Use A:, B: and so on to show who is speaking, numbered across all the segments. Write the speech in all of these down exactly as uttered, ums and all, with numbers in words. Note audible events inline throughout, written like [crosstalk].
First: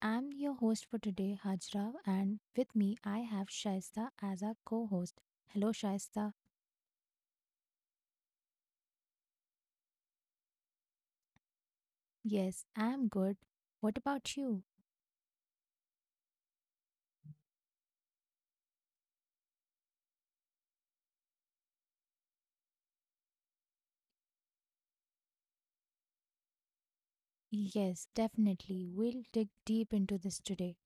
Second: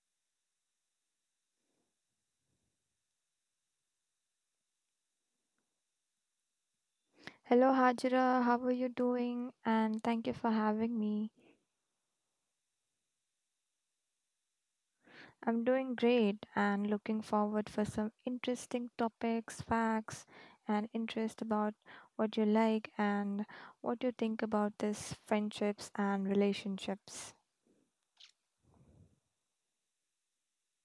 A: I'm your host for today, Hajra, and with me I have Shaista as our co host. Hello, Shaista.
B: Hello, Hajra. How are you doing? And thank you for having me.
A: Yes, I'm good. What about you?
B: I'm doing great and looking forward for some interesting topics, facts, and interest about what you like and what you think about this friendships and relationships.
A: Yes, definitely. We'll dig deep into this today.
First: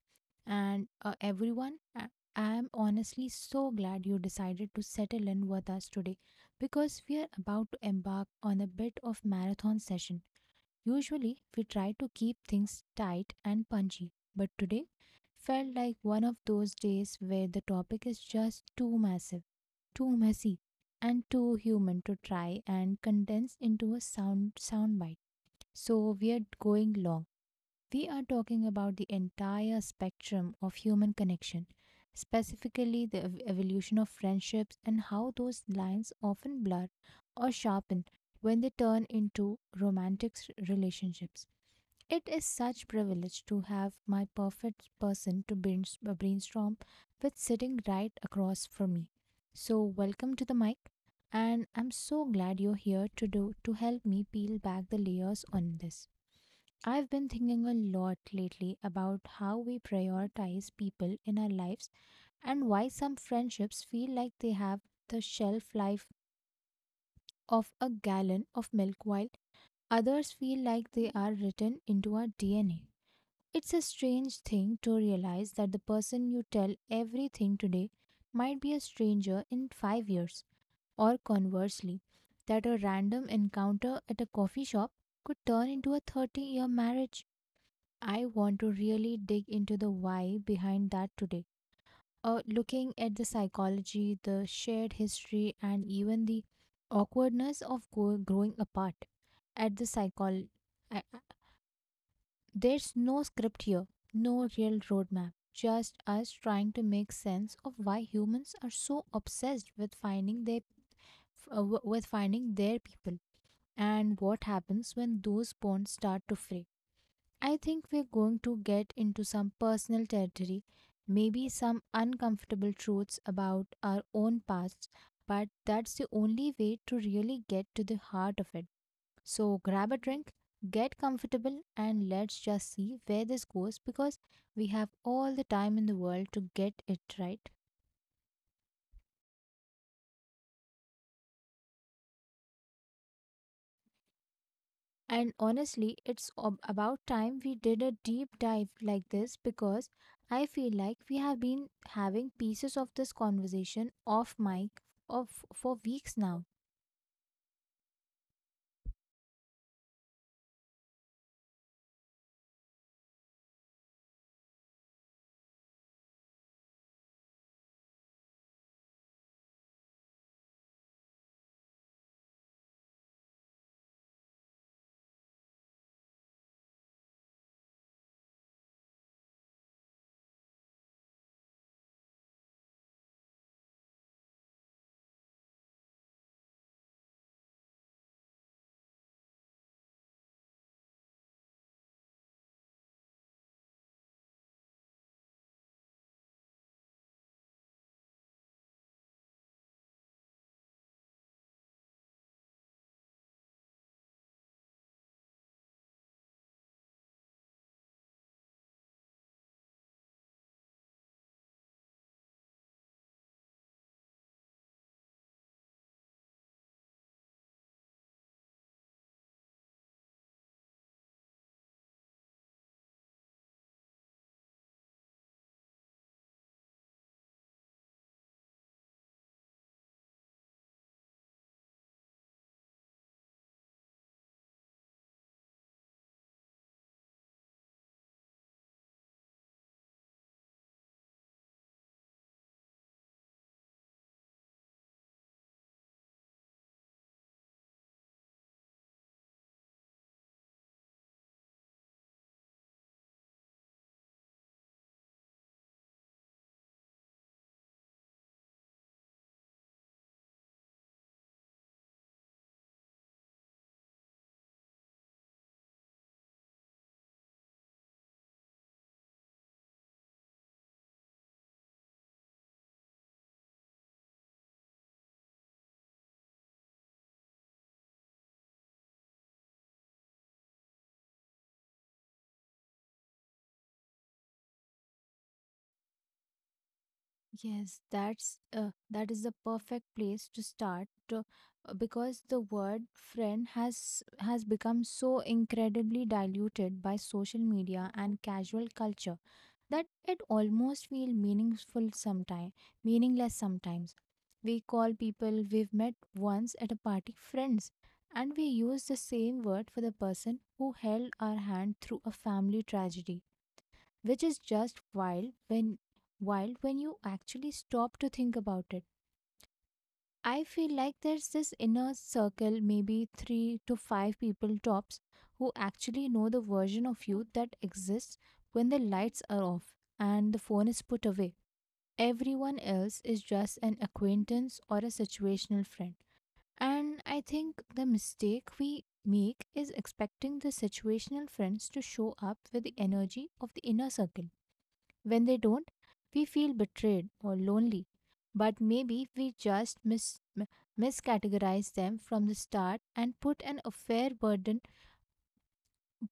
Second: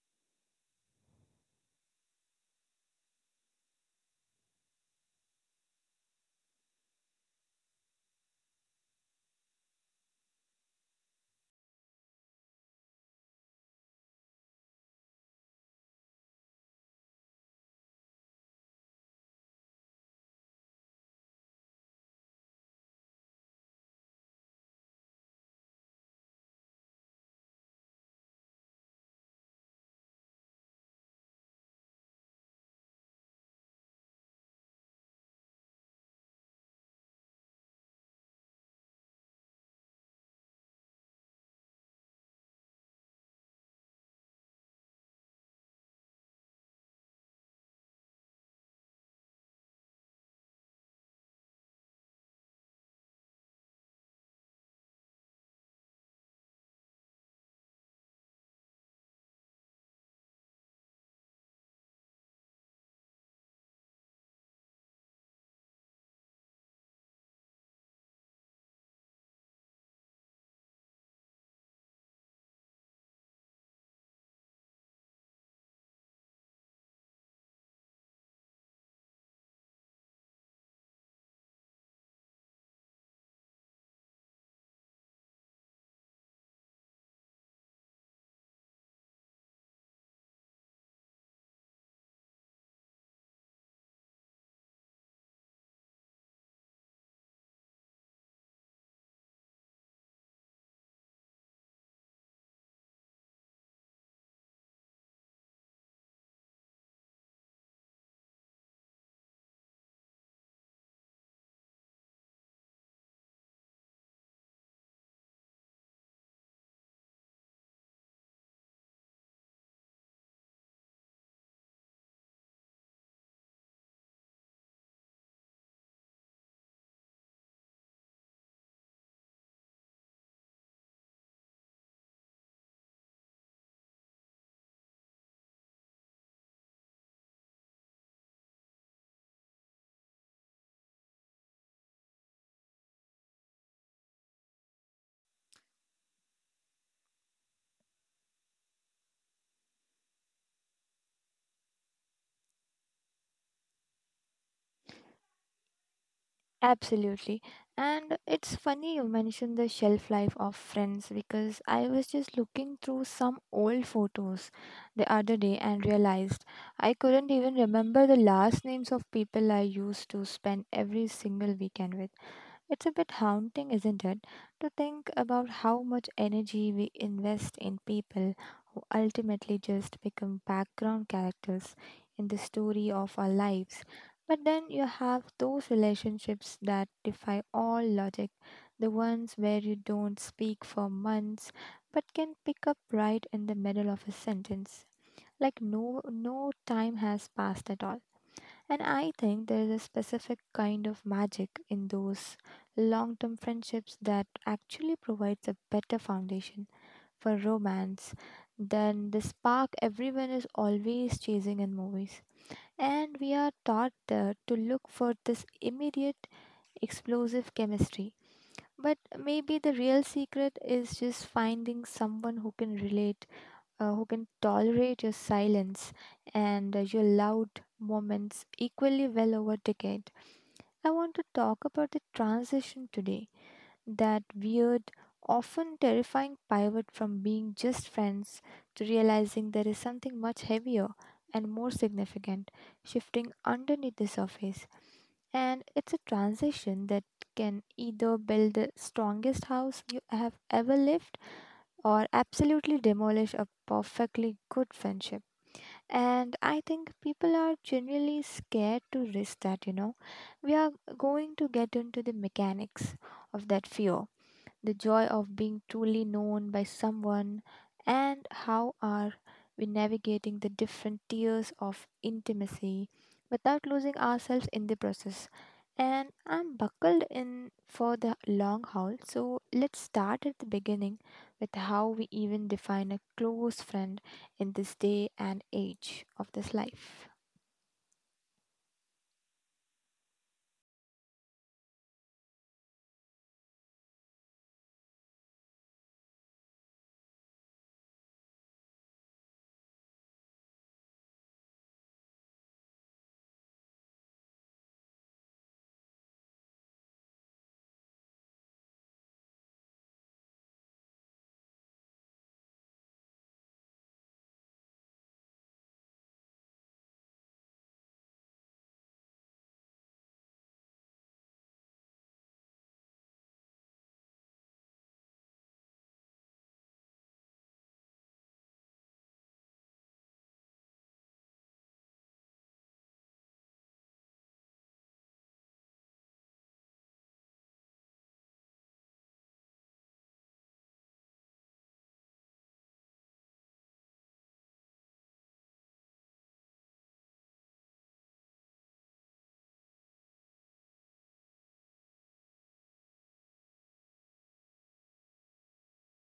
A: And uh, everyone, I- I'm honestly so glad you decided to settle in with us today because we are about to embark on a bit of marathon session. Usually, we try to keep things tight and punchy, but today felt like one of those days where the topic is just too massive, too messy, and too human to try and condense into a sound soundbite. So we are going long, we are talking about the entire spectrum of human connection, specifically the ev- evolution of friendships and how those lines often blur or sharpen when they turn into romantic s- relationships. It is such privilege to have my perfect person to brains- uh, brainstorm with sitting right across from me. So welcome to the mic, and I'm so glad you're here to do to help me peel back the layers on this. I've been thinking a lot lately about how we prioritize people in our lives and why some friendships feel like they have the shelf life of a gallon of milk while others feel like they are written into our D N A. It's a strange thing to realize that the person you tell everything today might be a stranger in five years, or conversely, that a random encounter at a coffee shop could turn into a thirty year marriage. I want to really dig into the why behind that today. Uh, looking at the psychology, the shared history, and even the awkwardness of go- growing apart. At the psychol, I, I- There's no script here, no real roadmap. Just us trying to make sense of why humans are so obsessed with finding their f- uh, w- with finding their people, and what happens when those bonds start to fray. I think we're going to get into some personal territory, maybe some uncomfortable truths about our own pasts, but that's the only way to really get to the heart of it. So grab a drink, get comfortable, and let's just see where this goes because we have all the time in the world to get it right. And honestly, it's ob- about time we did a deep dive like this because I feel like we have been having pieces of this conversation off mic of for weeks now.
B: Absolutely. And it's funny you mentioned the shelf life of friends because I was just looking through some old photos the other day and realized I couldn't even remember the last names of people I used to spend every single weekend with. It's a bit haunting, isn't it, to think about how much energy we invest in people who ultimately just become background characters in the story of our lives. But then you have those relationships that defy all logic, the ones where you don't speak for months but can pick up right in the middle of a sentence, like no, no time has passed at all. And I think there is a specific kind of magic in those long term friendships that actually provides a better foundation for romance than the spark everyone is always chasing in movies. And we are taught uh, to look for this immediate, explosive chemistry. But maybe the real secret is just finding someone who can relate, uh, who can tolerate your silence and uh, your loud moments equally well over decade. I want to talk about the transition today, that weird, often terrifying pivot from being just friends to realizing there is something much heavier and more significant shifting underneath the surface. And it's a transition that can either build the strongest house you have ever lived or absolutely demolish a perfectly good friendship. And I think people are generally scared to risk that, you know. We are going to get into the mechanics of that fear, the joy of being truly known by someone, and how are we navigating the different tiers of intimacy without losing ourselves in the process. And I'm buckled in for the long haul, so let's start at the beginning with how we even define a close friend in this day and age of this life.
A: Yes, that's uh, that is the perfect place to start to, uh, because the word friend has has become so incredibly diluted by social media and casual culture that it almost feel meaningful sometimes, meaningless sometimes. We call people we've met once at a party friends, and we use the same word for the person who held our hand through a family tragedy, which is just wild when wild when you actually stop to think about it. I feel like there's this inner circle, maybe three to five people tops, who actually know the version of you that exists when the lights are off and the phone is put away. Everyone else is just an acquaintance or a situational friend. And I think the mistake we make is expecting the situational friends to show up with the energy of the inner circle. When they don't, we feel betrayed or lonely. But maybe we just mis- m- miscategorize them from the start and put an unfair burden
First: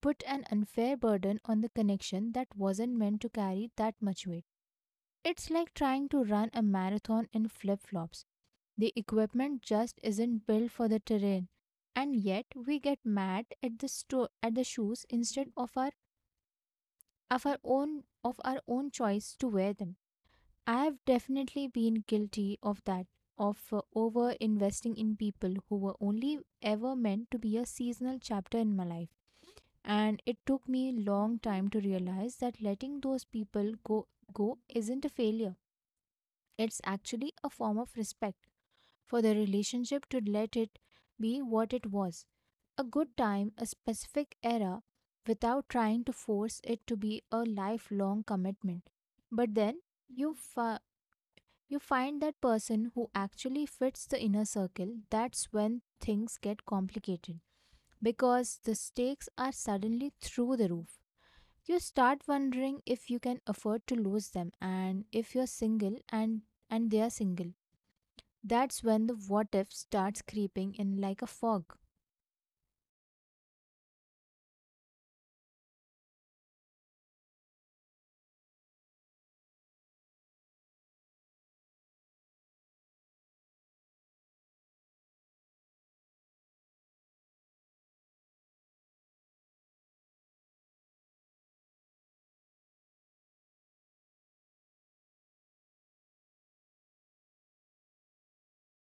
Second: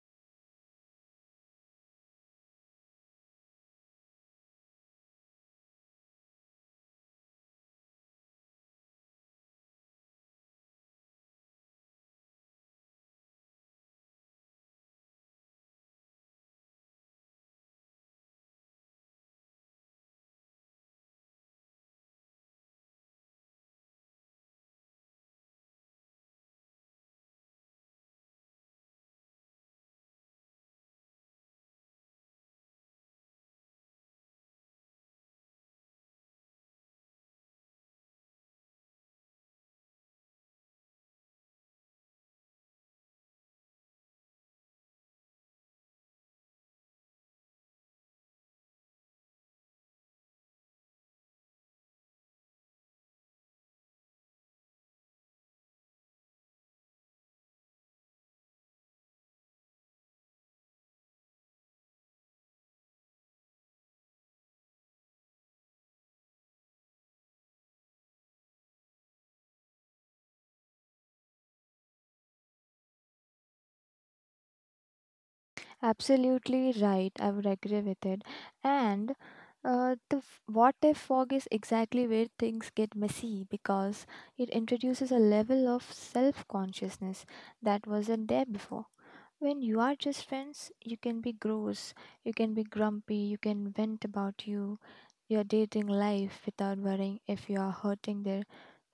A: put an unfair burden on the connection that wasn't meant to carry that much weight. It's like trying to run a marathon in flip-flops. The equipment just isn't built for the terrain, and yet we get mad at the sto- at the shoes instead of our of our own of our own choice to wear them. I've definitely been guilty of that, of uh, over investing in people who were only ever meant to be a seasonal chapter in my life. And it took me a long time to realize that letting those people go go isn't a failure. It's actually a form of respect for the relationship to let it be what it was. A good time, a specific era, without trying to force it to be a lifelong commitment. But then you fi- you find that person who actually fits the inner circle, that's when things get complicated because the stakes are suddenly through the roof. You start wondering if you can afford to lose them and if you're single and and they're single. That's when the what if starts creeping in like a fog.
B: Absolutely right. I would agree with it. And uh, the f- what if fog is exactly where things get messy because it introduces a level of self consciousness that wasn't there before. When you are just friends, you can be gross, you can be grumpy, you can vent about you, your dating life without worrying if you are hurting their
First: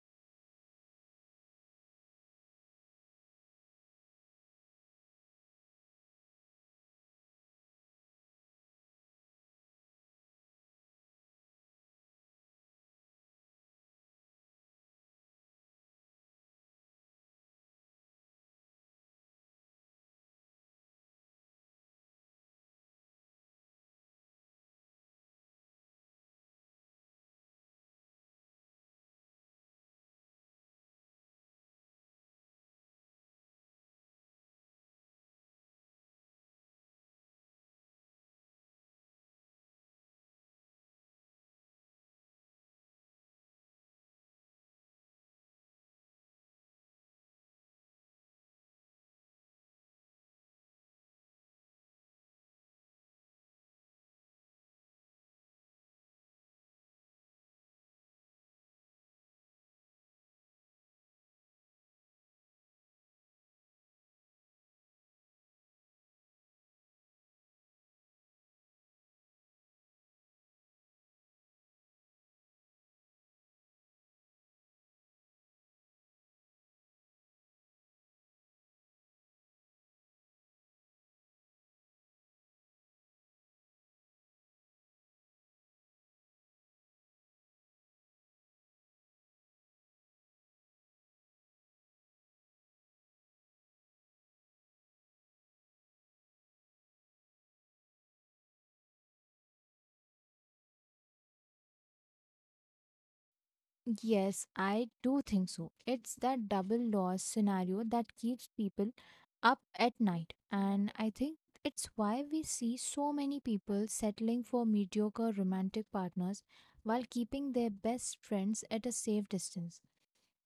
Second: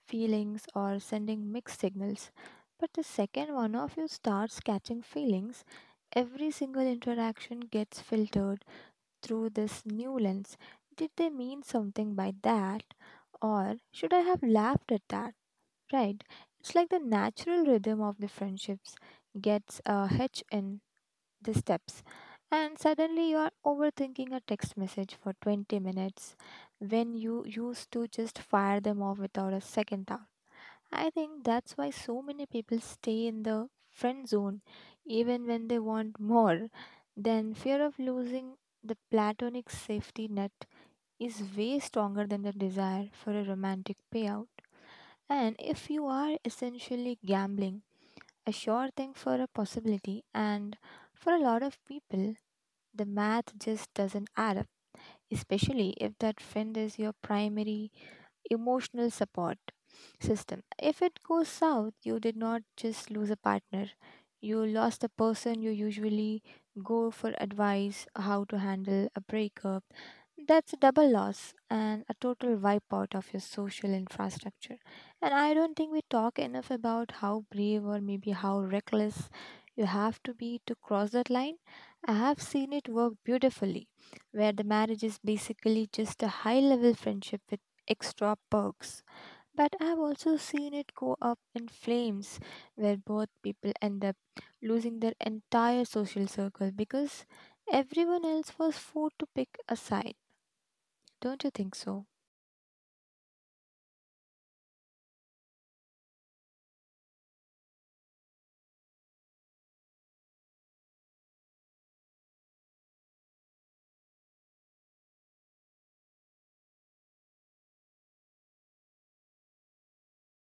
B: feelings or sending mixed signals. But the second one of you starts catching feelings, every single interaction gets filtered through this new lens. Did they mean something by that? Or should I have laughed at that? Right? It's like the natural rhythm of the friendships gets a hitch in the steps. And suddenly you are overthinking a text message for twenty minutes when you used to just fire them off without a second. I think that's why so many people stay in the friend zone even when they want more. Then fear of losing the platonic safety net is way stronger than the desire for a romantic payout. And if you are essentially gambling, a sure thing for a possibility, and for a lot of people, the math just doesn't add up, especially if that friend is your primary emotional support system. If it goes south, you did not just lose a partner, you lost the person you usually go for advice how to handle a breakup. That's a double loss and a total wipeout of your social infrastructure. And I don't think we talk enough about how brave or maybe how reckless you have to be to cross that line. I have seen it work beautifully, where the marriage is basically just a high level friendship with extra perks. But I've also seen it go up in flames where both people end up losing their entire social circle because everyone else was forced to pick a side. Don't you think so?
A: Yes, I do think so. It's that double loss scenario that keeps people up at night. And I think it's why we see so many people settling for mediocre romantic partners while keeping their best friends at a safe distance.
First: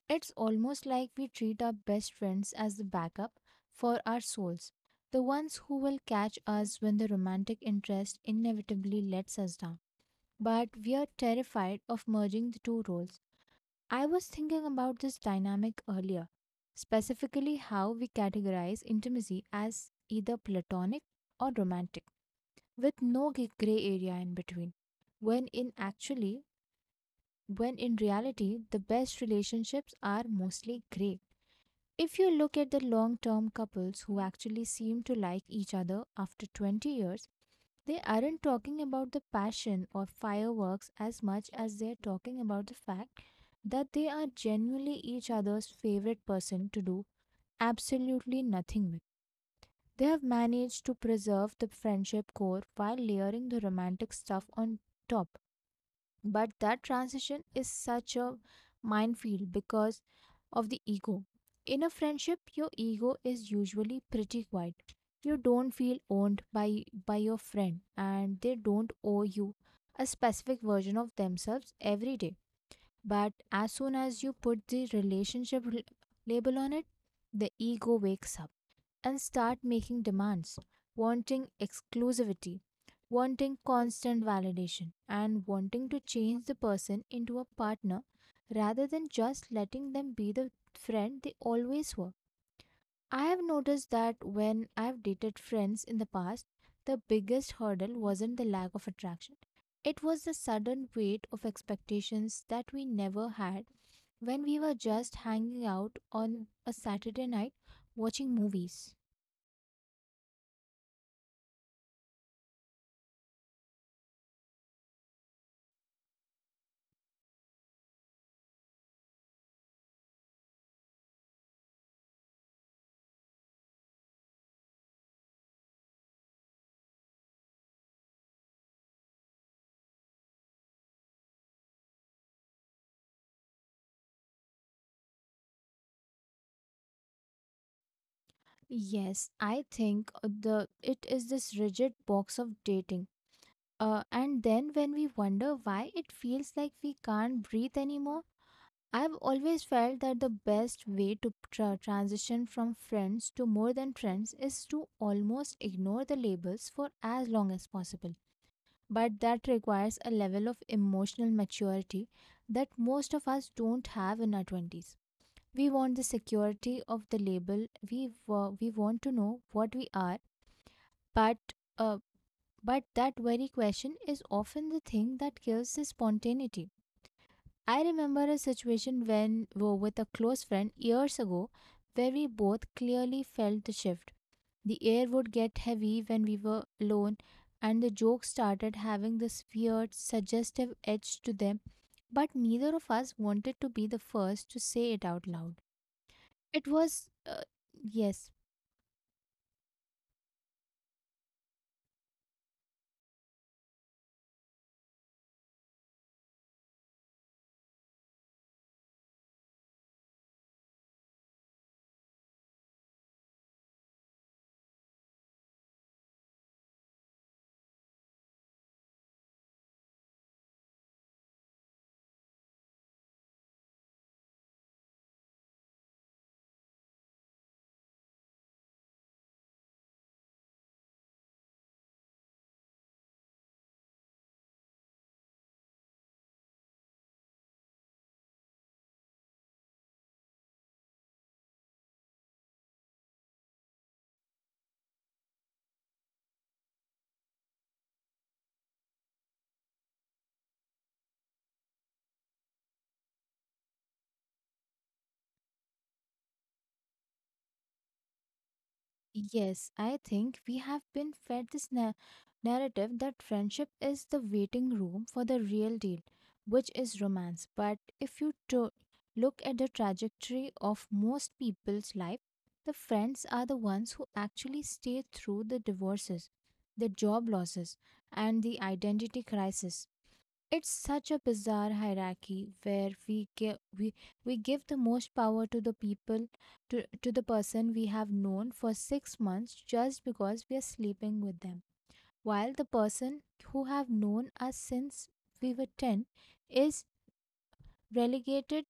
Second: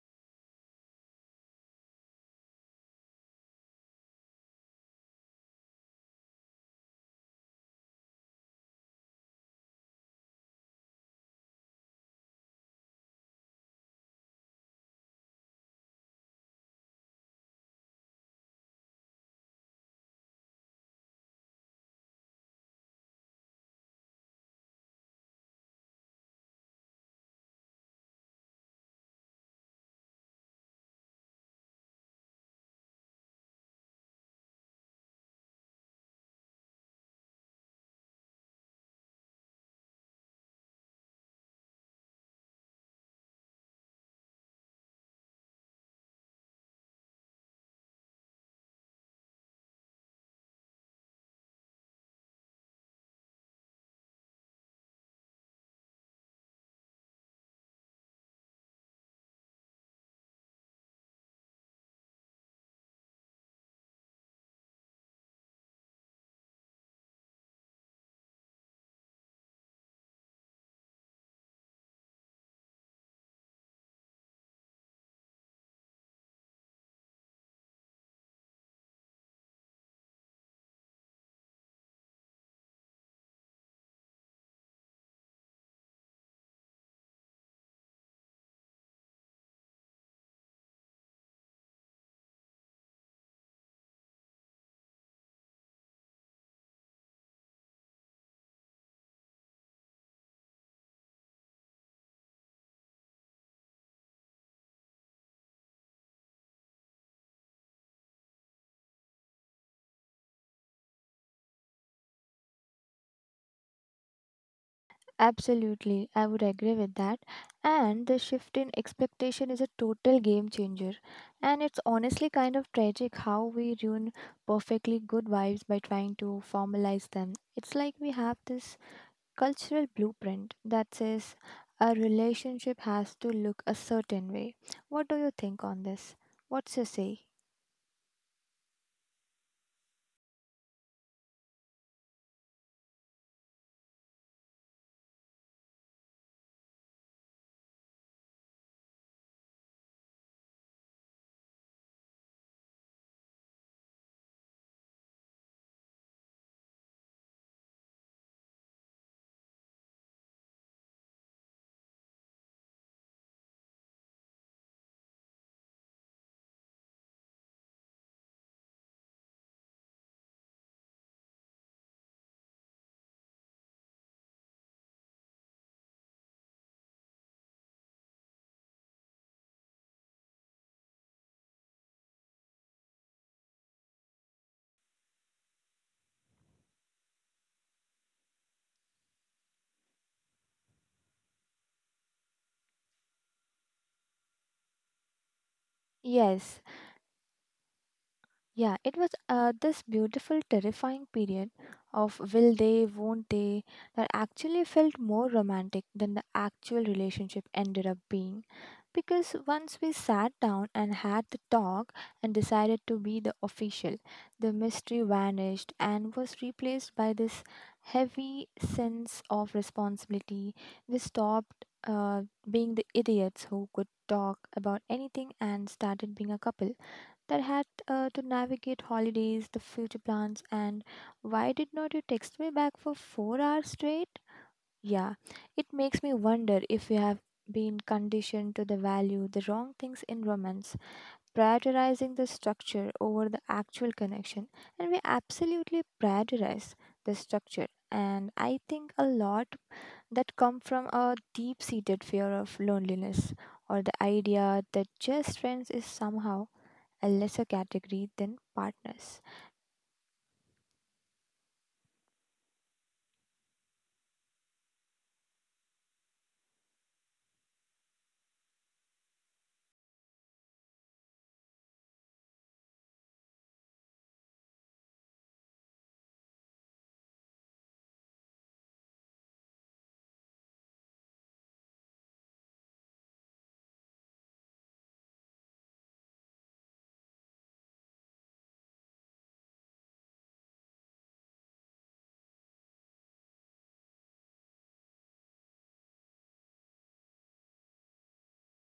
A: It's almost like we treat our best friends as the backup for our souls, the ones who will catch us when the romantic interest inevitably lets us down. But we are terrified of merging the two roles. I was thinking about this dynamic earlier, specifically how we categorize intimacy as either platonic or romantic, with no g- gray area in between. When in actually, when in reality, the best relationships are mostly gray. If you look at the long term couples who actually seem to like each other after twenty years, they aren't talking about the passion or fireworks as much as they're talking about the fact that they are genuinely each other's favorite person to do absolutely nothing with. They have managed to preserve the friendship core while layering the romantic stuff on top, but that transition is such a minefield because of the ego. In a friendship, your ego is usually pretty quiet. You don't feel owned by, by your friend, and they don't owe you a specific version of themselves every day. But as soon as you put the relationship l- label on it, the ego wakes up and start making demands, wanting exclusivity, wanting constant validation, and wanting to change the person into a partner rather than just letting them be the friend they always were. I have noticed that when I've dated friends in the past, the biggest hurdle wasn't the lack of attraction. It was the sudden weight of expectations that we never had when we were just hanging out on a Saturday night watching movies.
B: Absolutely, I would agree with that. And the shift in expectation is a total game changer. And it's honestly kind of tragic how we ruin perfectly good vibes by trying to formalize them. It's like we have this cultural blueprint that says a relationship has to look a certain way. What do you think on this? What's your say?
A: Yes, I think the it is this rigid box of dating. Uh, and then when we wonder why it feels like we can't breathe anymore, I've always felt that the best way to tra- transition from friends to more than friends is to almost ignore the labels for as long as possible. But that requires a level of emotional maturity that most of us don't have in our twenties. We want the security of the label, we, wa- we want to know what we are, but, uh, but that very question is often the thing that kills the spontaneity. I remember a situation when we were with a close friend years ago where we both clearly felt the shift. The air would get heavy when we were alone, and the jokes started having this weird, suggestive edge to them, but neither of us wanted to be the first to say it out loud.
B: Yes,
A: It was, uh, yes,
B: yeah, it was uh, this beautiful, terrifying period of will they, won't they that actually felt more romantic than the actual relationship ended up being. Because once we sat down and had the talk and decided to be the official, the mystery vanished and was replaced by this heavy sense of responsibility. We stopped uh, being the idiots who could talk about anything and started being a couple that had uh, to navigate holidays, the future plans, and why did not you text me back for four hours straight? Yeah, it makes me wonder if we have been conditioned to the value the wrong things in romance, prioritizing the structure over the actual connection, and we absolutely prioritize the structure. And I think a lot that come from a deep-seated fear of loneliness or the idea that just friends is somehow a lesser category than partners.
A: Yes, I think we have been fed this na- narrative that friendship is the waiting room for the real deal, which is romance. But if you to- look at the trajectory of most people's life, the friends are the ones who actually stay through the divorces, the job losses, and the identity crisis. It's such a bizarre hierarchy where we give we, we give the most power to the people to, to the person we have known for six months just because we are sleeping with them, while the person who have known us since we were ten is relegated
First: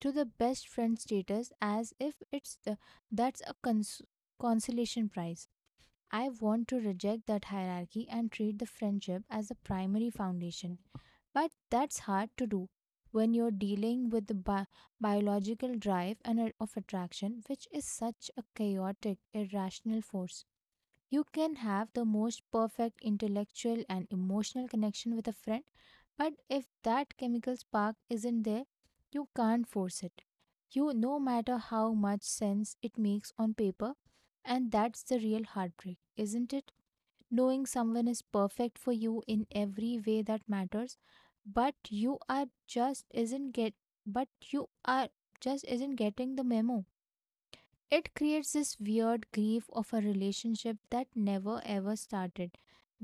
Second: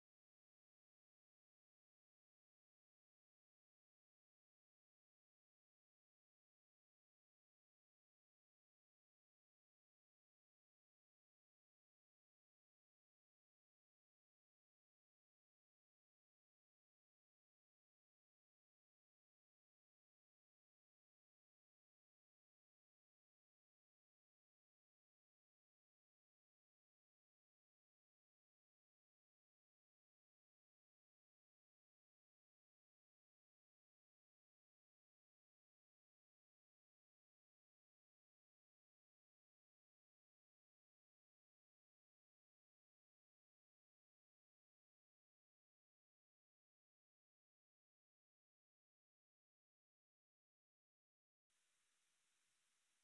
A: to the best friend status as if it's the, that's a cons- consolation prize. I want to reject that hierarchy and treat the friendship as a primary foundation. But that's hard to do when you're dealing with the bi- biological drive and a- of attraction, which is such a chaotic, irrational force. You can have the most perfect intellectual and emotional connection with a friend, but if that chemical spark isn't there, you can't force it. You no matter how much sense it makes on paper, and that's the real heartbreak, isn't it? Knowing someone is perfect for you in every way that matters, but you are just isn't get but you are just isn't getting the memo. It creates this weird grief of a relationship that never ever started,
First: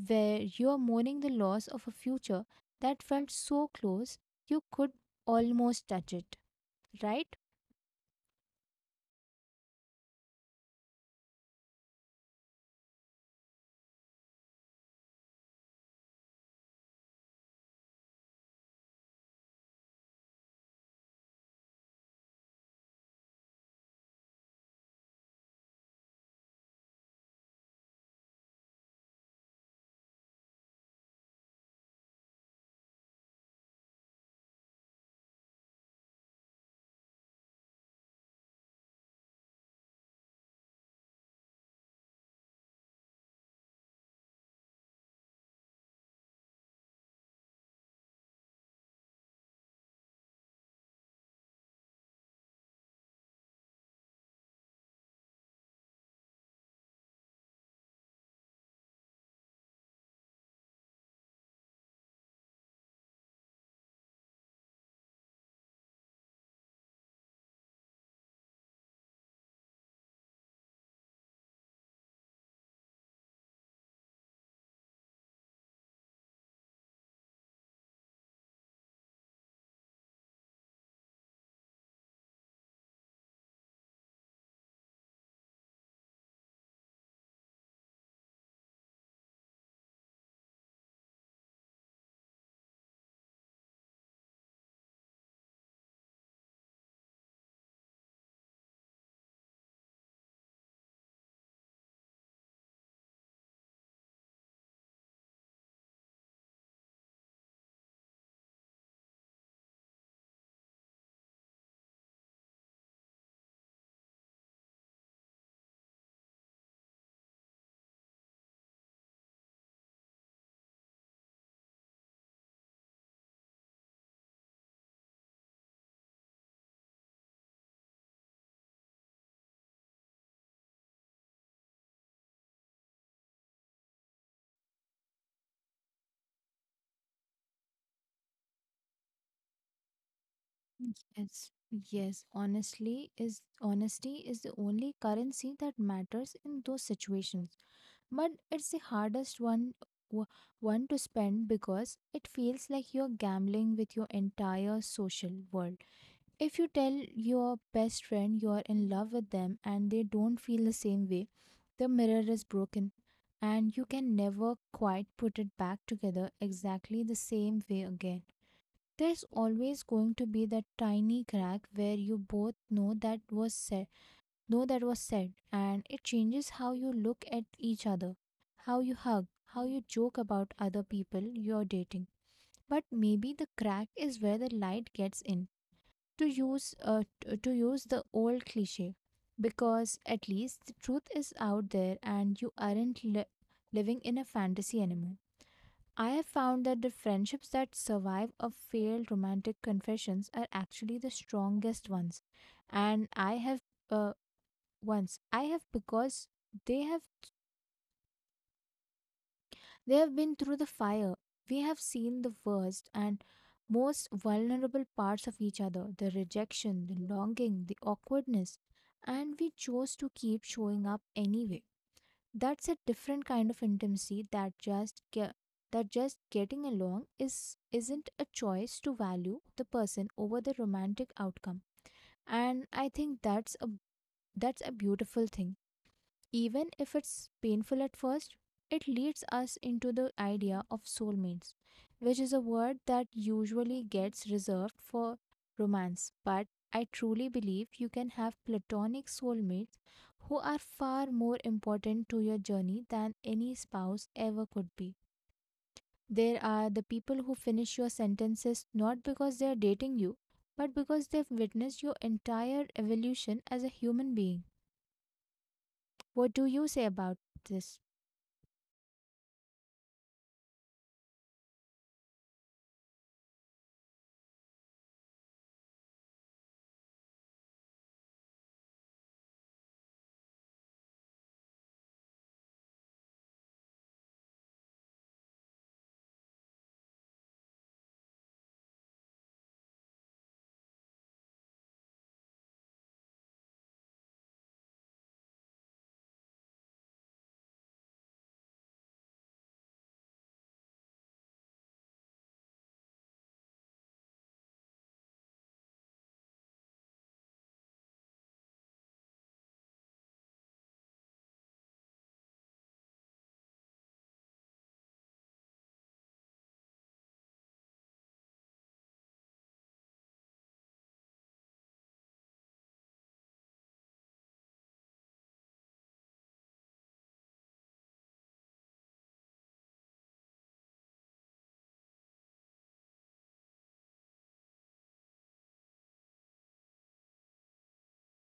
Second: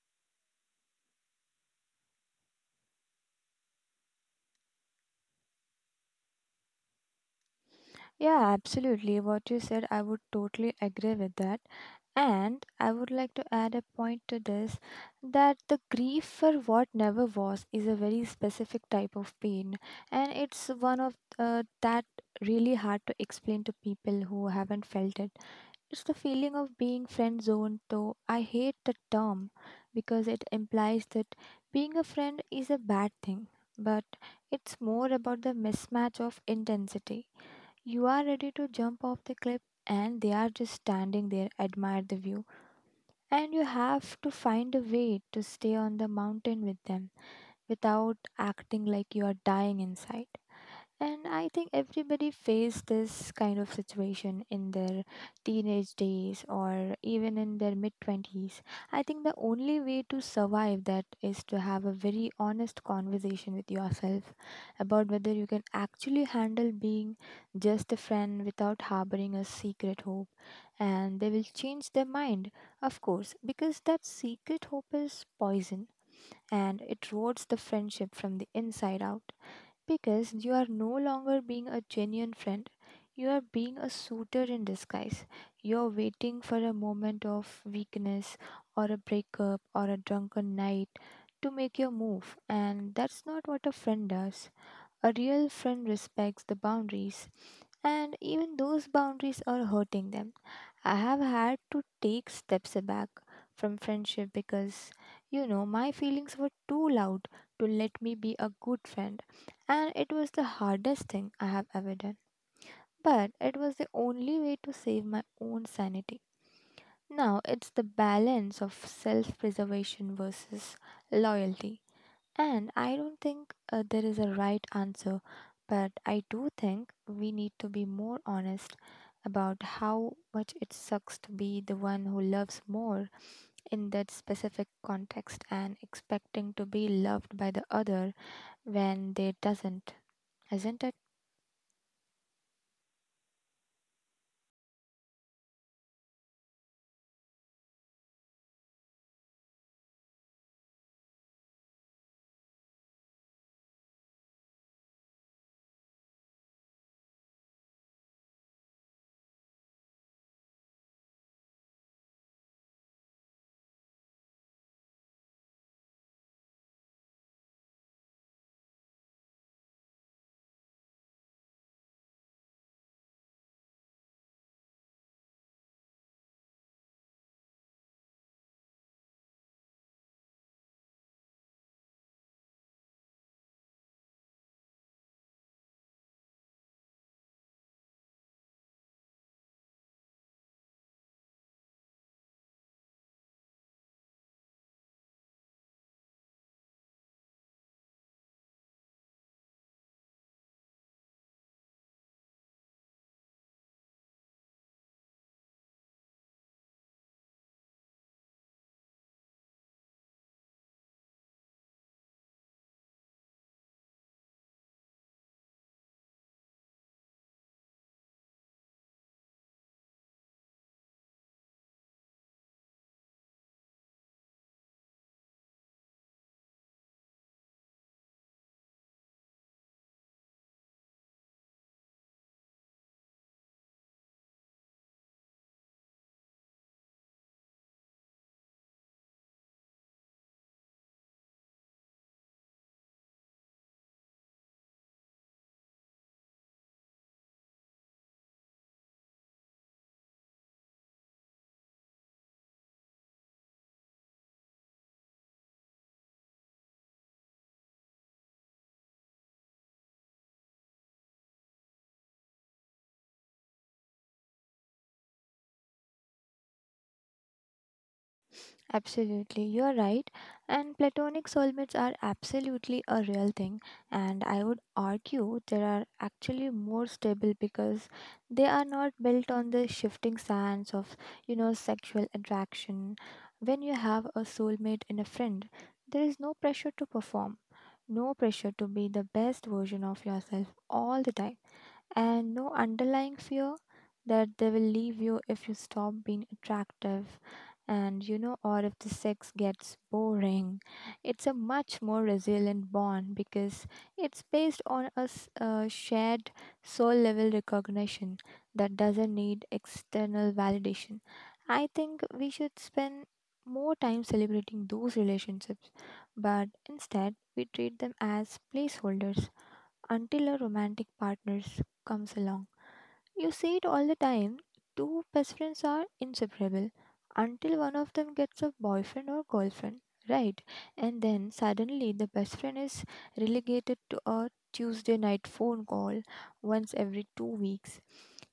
A: where you are mourning the loss of a future that felt so close you could almost touch it, right?
B: Yeah, absolutely. What you said, I would totally agree with that. And I would like to add a point to this that the grief for what never was is a very specific type of pain, and it's one of, uh, that really hard to explain to people who haven't felt it. It's the feeling of being friend zoned, though I hate the term because it implies that being a friend is a bad thing, but it's more about the mismatch of intensity. You are ready to jump off the cliff, and they are just standing there, admire the view. And you have to find a way to stay on the mountain with them without acting like you are dying inside. And I think everybody faced this kind of situation in their teenage days or even in their mid twenties. I think the only way to survive that is to have a very honest conversation with yourself about whether you can actually handle being just a friend without harboring a secret hope. And they will change their mind, of course, because that secret hope is poison and it rots the friendship from the inside out. Because you are no longer being a genuine friend, you are being a suitor in disguise. You're waiting for a moment of weakness or a breakup or a drunken night to make your move, and that's not what a friend does. A real friend respects the boundaries, and even those boundaries are hurting them. I have had to take steps back from friendship because, you know, my feelings were too loud to let me be a good friend. And it was the hardest thing I have ever done. But it was the only way to save my own sanity. Now it's the balance of self preservation versus loyalty. And I don't think uh, there is a right answer, but I do think we need to be more honest about how much it sucks to be the one who loves more in that specific context and expecting to be loved by the other when they doesn't, isn't it?
A: Yes, yes, honestly is honesty is the only currency that matters in those situations. But it's the hardest one w- one to spend because it feels like you're gambling with your entire social world. If you tell your best friend you are in love with them and they don't feel the same way, the mirror is broken and you can never quite put it back together exactly the same way again. There's always going to be that tiny crack where you both know that was said, know that was said, and it changes how you look at each other, how you hug, how you joke about other people you're dating. But maybe the crack is where the light gets in to use uh, t- to use the old cliche, because at least the truth is out there and you aren't li- living in a fantasy anymore. I have found that the friendships that survive a failed romantic confessions are actually the strongest ones, and I have uh, once I have because they have they have been through the fire. We have seen the worst and most vulnerable parts of each other, the rejection, the longing, the awkwardness. And we chose to keep showing up anyway. That's a different kind of intimacy that just ge- that just getting along is isn't, a choice to value the person over the romantic outcome. And I think that's a that's a beautiful thing. Even if it's painful at first, it leads us into the idea of soulmates, which is a word that usually gets reserved for romance. But I truly believe you can have platonic soulmates who are far more important to your journey than any spouse ever could be. There are the people who finish your sentences not because they are dating you, but because they've witnessed your entire evolution as a human being. What do you say about this?
B: Absolutely, you're right. And platonic soulmates are absolutely a real thing. And I would argue there are actually more stable because they are not built on the shifting sands of, you know, sexual attraction. When you have a soulmate in a friend, there is no pressure to perform, no pressure to be the best version of yourself all the time, and no underlying fear that they will leave you if you stop being attractive, and you know, or if the sex gets boring. It's a much more resilient bond because it's based on a s- a shared soul level recognition that doesn't need external validation. I think we should spend more time celebrating those relationships, but instead we treat them as placeholders until a romantic partner comes along. You see it all the time. Two best friends are inseparable until one of them gets a boyfriend or girlfriend, right? And then suddenly the best friend is relegated to a Tuesday night phone call once every two weeks.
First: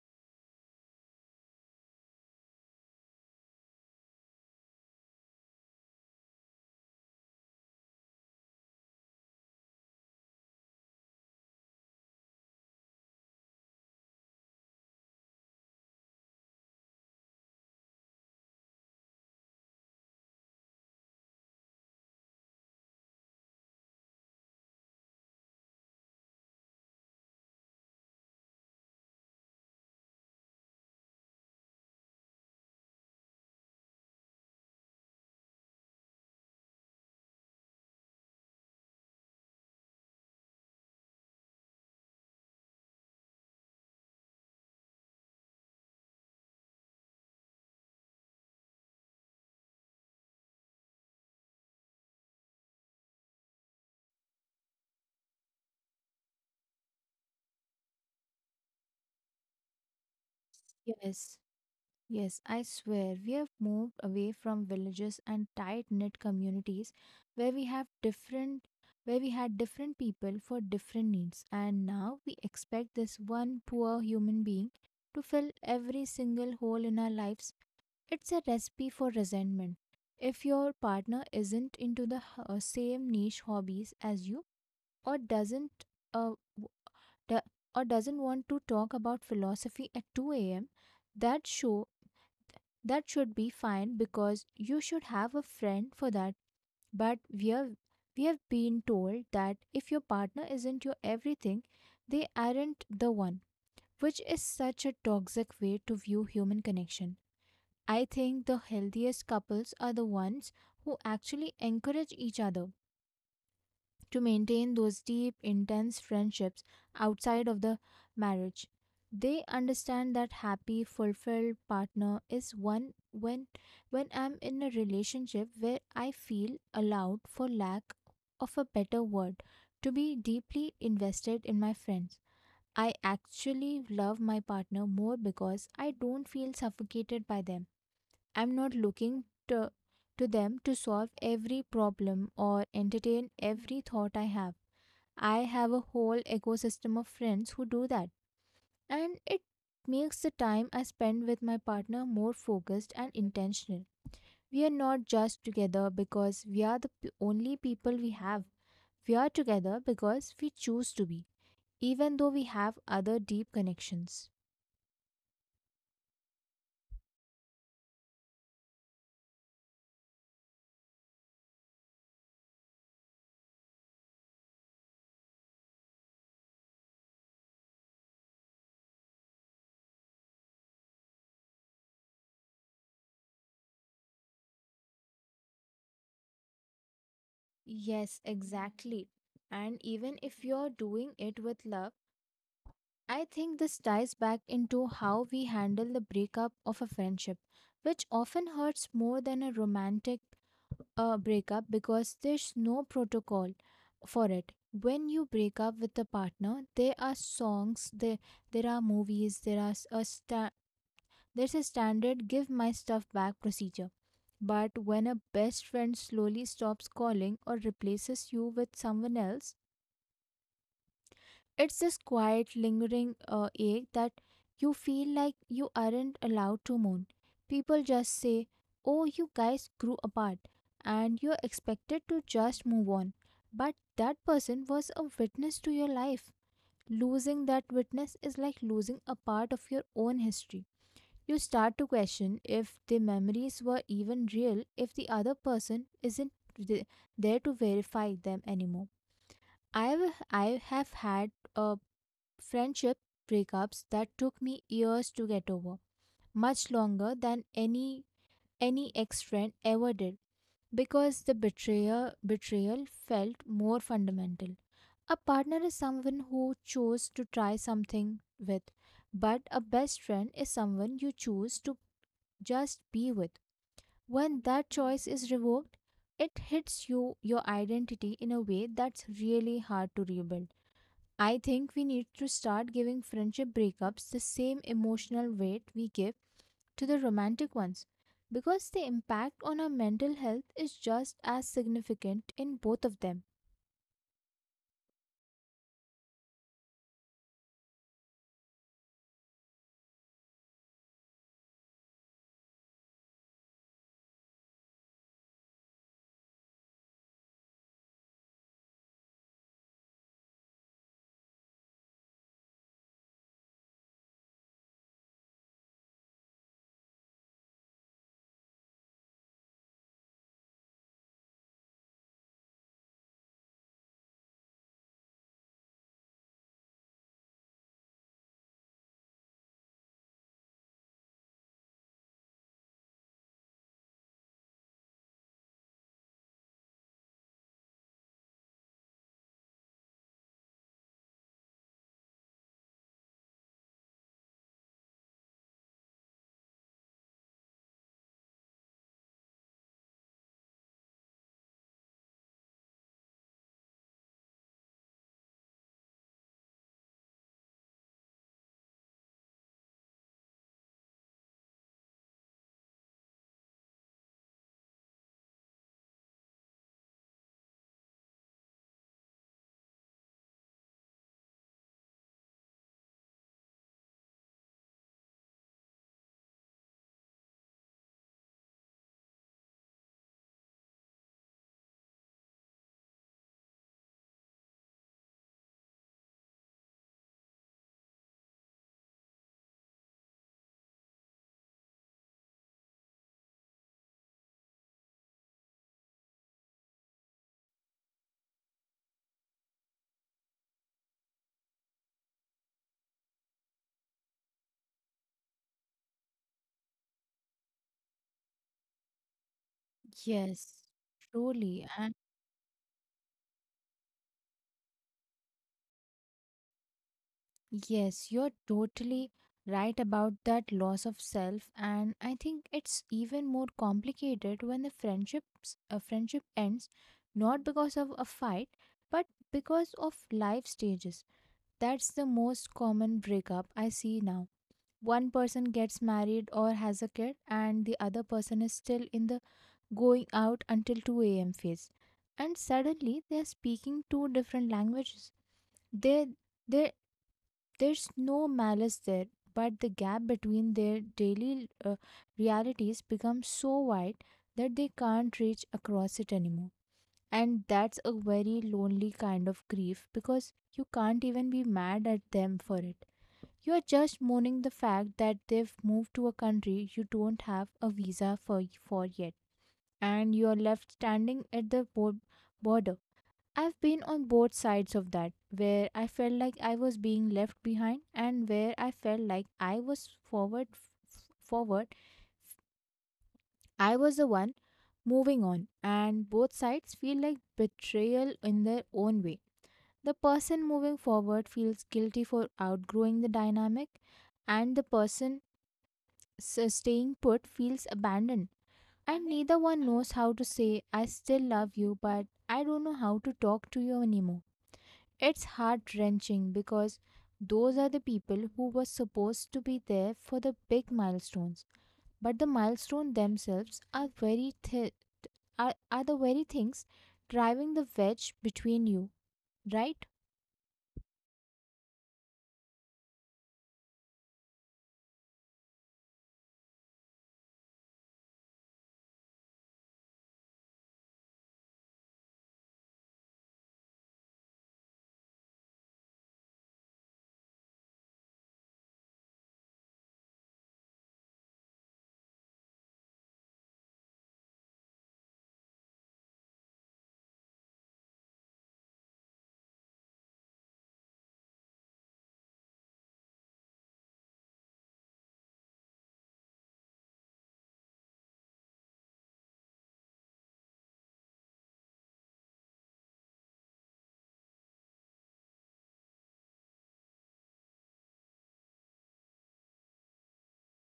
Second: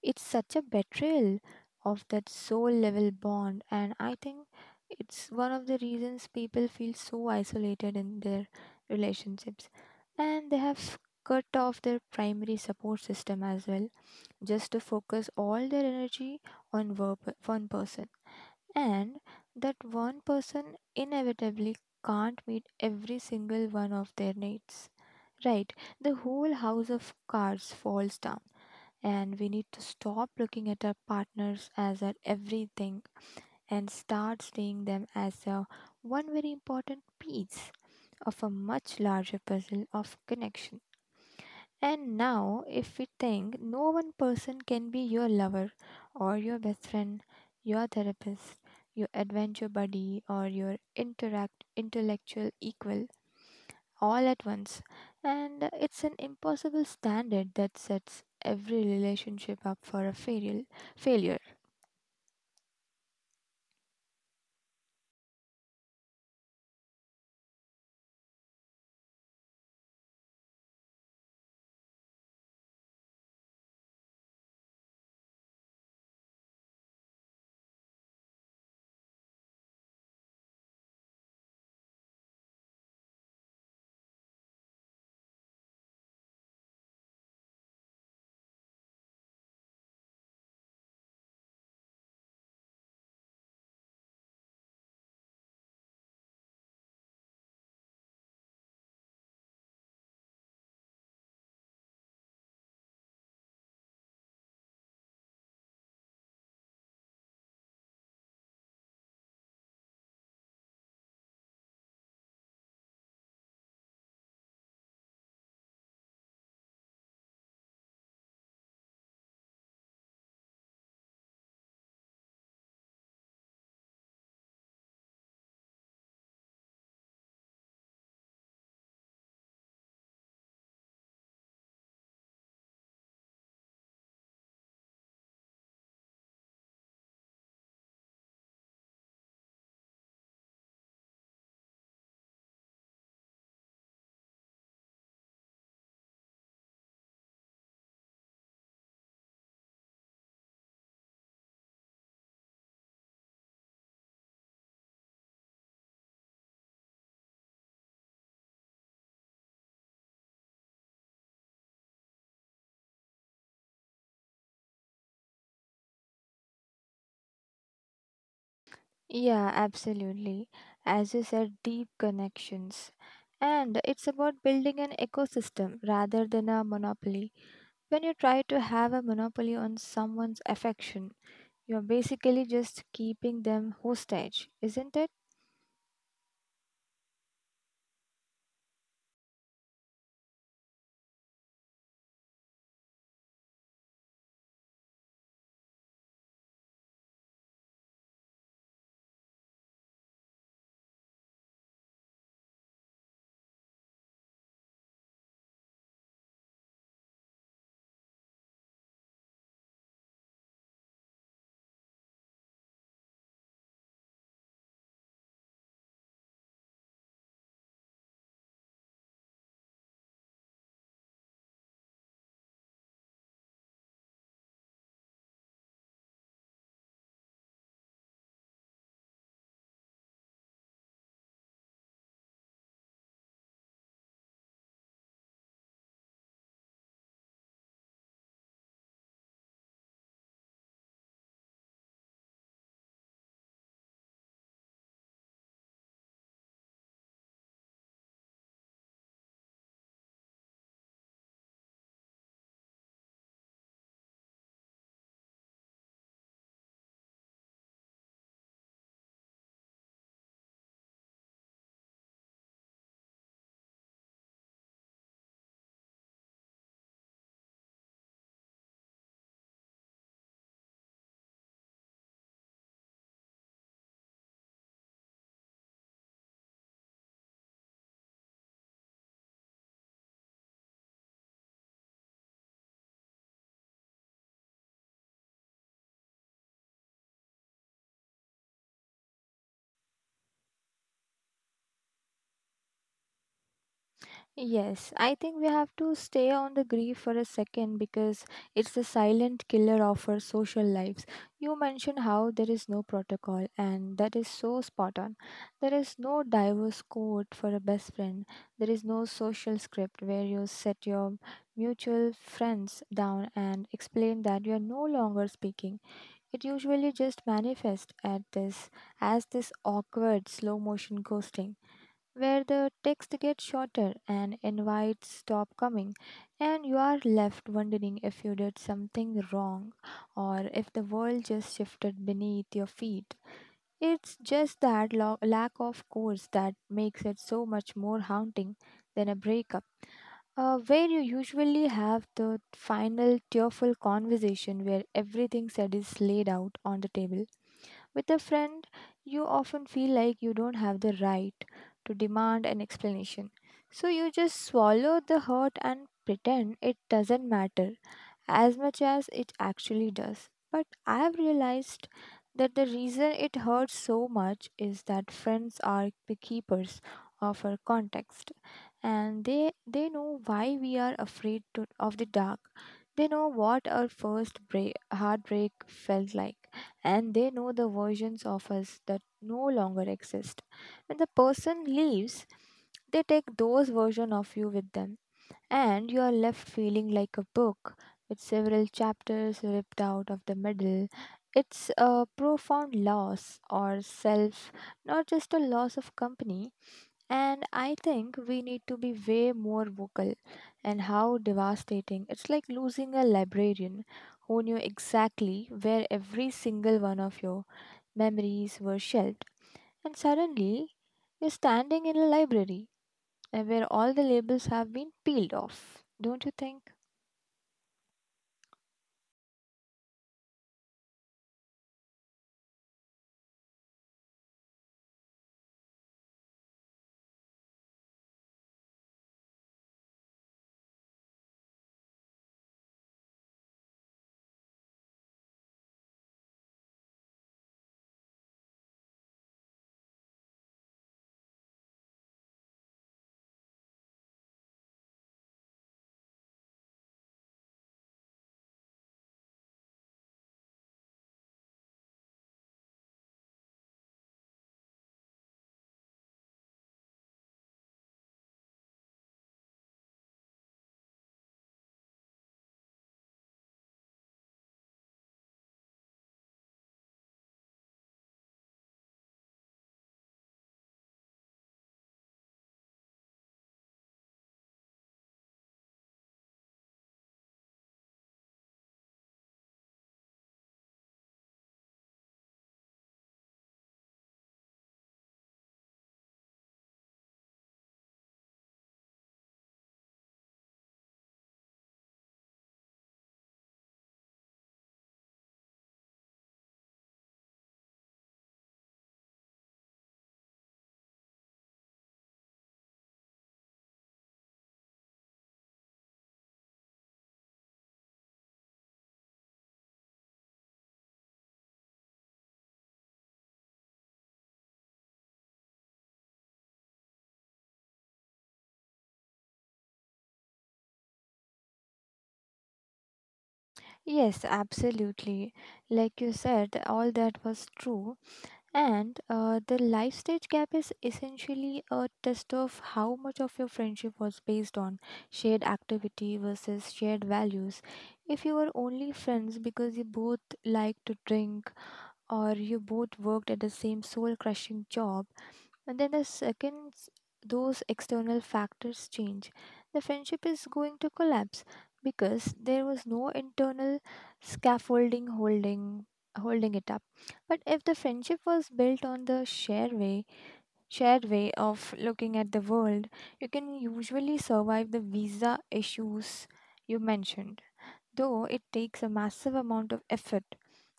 B: It's such a betrayal of that soul level bond, and I think it's one of the reasons people feel so isolated in their relationships. And they have cut off their primary support system as well, just to focus all their energy on verb- one person. And that one person inevitably can't meet every single one of their needs. Right, the whole house of cards falls down and we need to stop looking at our partners as our everything and start seeing them as a one very important piece of a much larger puzzle of connection. And now, if we think no one person can be your lover or your best friend, your therapist, your adventure buddy, or your interact intellectual equal, all at once. And uh, it's an impossible standard that sets every relationship up for a fail- failure.
A: Yes, yes, I swear we have moved away from villages and tight-knit communities where we have different where we had different people for different needs, and now we expect this one poor human being to fill every single hole in our lives. It's a recipe for resentment. If your partner isn't into the h- uh, same niche hobbies as you, or doesn't, uh, w- do- or doesn't want to talk about philosophy at two a m, that show that should be fine because you should have a friend for that. But we have we have been told that if your partner isn't your everything, they aren't the one, which is such a toxic way to view human connection. I think the healthiest couples are the ones who actually encourage each other to maintain those deep, intense friendships outside of the marriage. They understand that happy, fulfilled partner is one when when I'm in a relationship where I feel allowed, for lack of a better word, to be deeply invested in my friends. I actually love my partner more because I don't feel suffocated by them. I'm not looking to, to them to solve every problem or entertain every thought I have. I have a whole ecosystem of friends who do that, and it makes the time I spend with my partner more focused and intentional. We are not just together because we are the p- only people we have. We are together because we choose to be, even though we have other deep connections.
B: Yeah, absolutely. As you said, deep connections. And it's about building an ecosystem rather than a monopoly. When you try to have a monopoly on someone's affection, you're basically just keeping them hostage, isn't it?
A: Yes, exactly. And even if you're doing it with love, I think this ties back into how we handle the breakup of a friendship, which often hurts more than a romantic a breakup, because there's no protocol for it. When you break up with a partner, there are songs, there there are movies, there are s- a sta- there's a standard give my stuff back procedure. But when a best friend slowly stops calling or replaces you with someone else, it's this quiet, lingering uh, ache that you feel like you aren't allowed to mourn. People just say, "Oh, you guys grew apart," and you're expected to just move on. But that person was a witness to your life. Losing that witness is like losing a part of your own history. You start to question if the memories were even real if the other person isn't th- there to verify them anymore. I've, I have had a friendship breakups that took me years to get over, much longer than any any ex-friend ever did, because the betrayer betrayal felt more fundamental. A partner is someone who chose to try something with, but a best friend is someone you choose to just be with. When that choice is revoked, it hits you your identity in a way that's really hard to rebuild. I think we need to start giving friendship breakups the same emotional weight we give to the romantic ones, because the impact on our mental health is just as significant in both of them.
B: Yes, I think we have to stay on the grief for a second, because it's the silent killer of our social lives. You mentioned how there is no protocol, and that is so spot on. There is no diverse code for a best friend, there is no social script where you set your mutual friends down and explain that you are no longer speaking. It usually just manifests at this as this awkward slow motion ghosting, where the text gets shorter and invites stop coming, and you are left wondering if you did something wrong or if the world just shifted beneath your feet. It's just that lo- lack of course that makes it so much more haunting than a breakup. Uh, where you usually have the final tearful conversation where everything said is laid out on the table, with a friend, you often feel like you don't have the right to demand an explanation. So you just swallow the hurt and pretend it doesn't matter as much as it actually does. But I have realized that the reason it hurts so much is that friends are the keepers of our context, and they they know why we are afraid to, of the dark. They know what our first break, heartbreak felt like, and they know the versions of us that no longer exist. When the person leaves, they take those version of you with them, and you are left feeling like a book with several chapters ripped out of the middle. It's a profound loss or self, not just a loss of company. And I think we need to be way more vocal and how devastating. It's like losing a librarian who knew exactly where every single one of your memories were shelved. And
A: Yes.
B: suddenly, you're
A: Truly.
B: standing
A: And
B: in a library, uh, where all the labels have been peeled off. Don't you think?
A: yes, you're totally right about that loss of self, and I think it's even more complicated when the friendships a friendship ends not because of a fight, but because of life stages. That's the most common breakup I see now. One person gets married or has a kid, and the other person is still in the going out until two a m phase. And suddenly they are speaking two different languages. There, there, there's no malice there, but the gap between their daily uh, realities becomes so wide that they can't reach across it anymore. And that's a very lonely kind of grief, because you can't even be mad at them for it. You're just mourning the fact that they've moved to a country you don't have a visa for, for yet, and you're left standing at the bo- border. I've been on both sides of that, where I felt like I was being left behind, and where I felt like I was forward, forward. I was the one moving on, and both sides feel like betrayal in their own way. The person moving forward feels guilty for outgrowing the dynamic, and the person So staying put feels abandoned, and neither one knows how to say, "I still love you, but I don't know how to talk to you anymore." It's heart wrenching because those are the people who were supposed to be there for the big milestones, but the milestones themselves are very thi- are, are the very things driving the wedge between you, right?
B: Yes, absolutely. Like you said, all that was true. And uh, the life stage gap is essentially a test of how much of your friendship was based on shared activity versus shared values. If you were only friends because you both liked to drink or you both worked at the same soul crushing job, and then the second, s- those external factors change. The friendship is going to collapse because there was no internal scaffolding holding holding it up. But if the friendship was built on the shared way, shared way of looking at the world, you can usually survive the visa issues you mentioned. Though it takes a massive amount of effort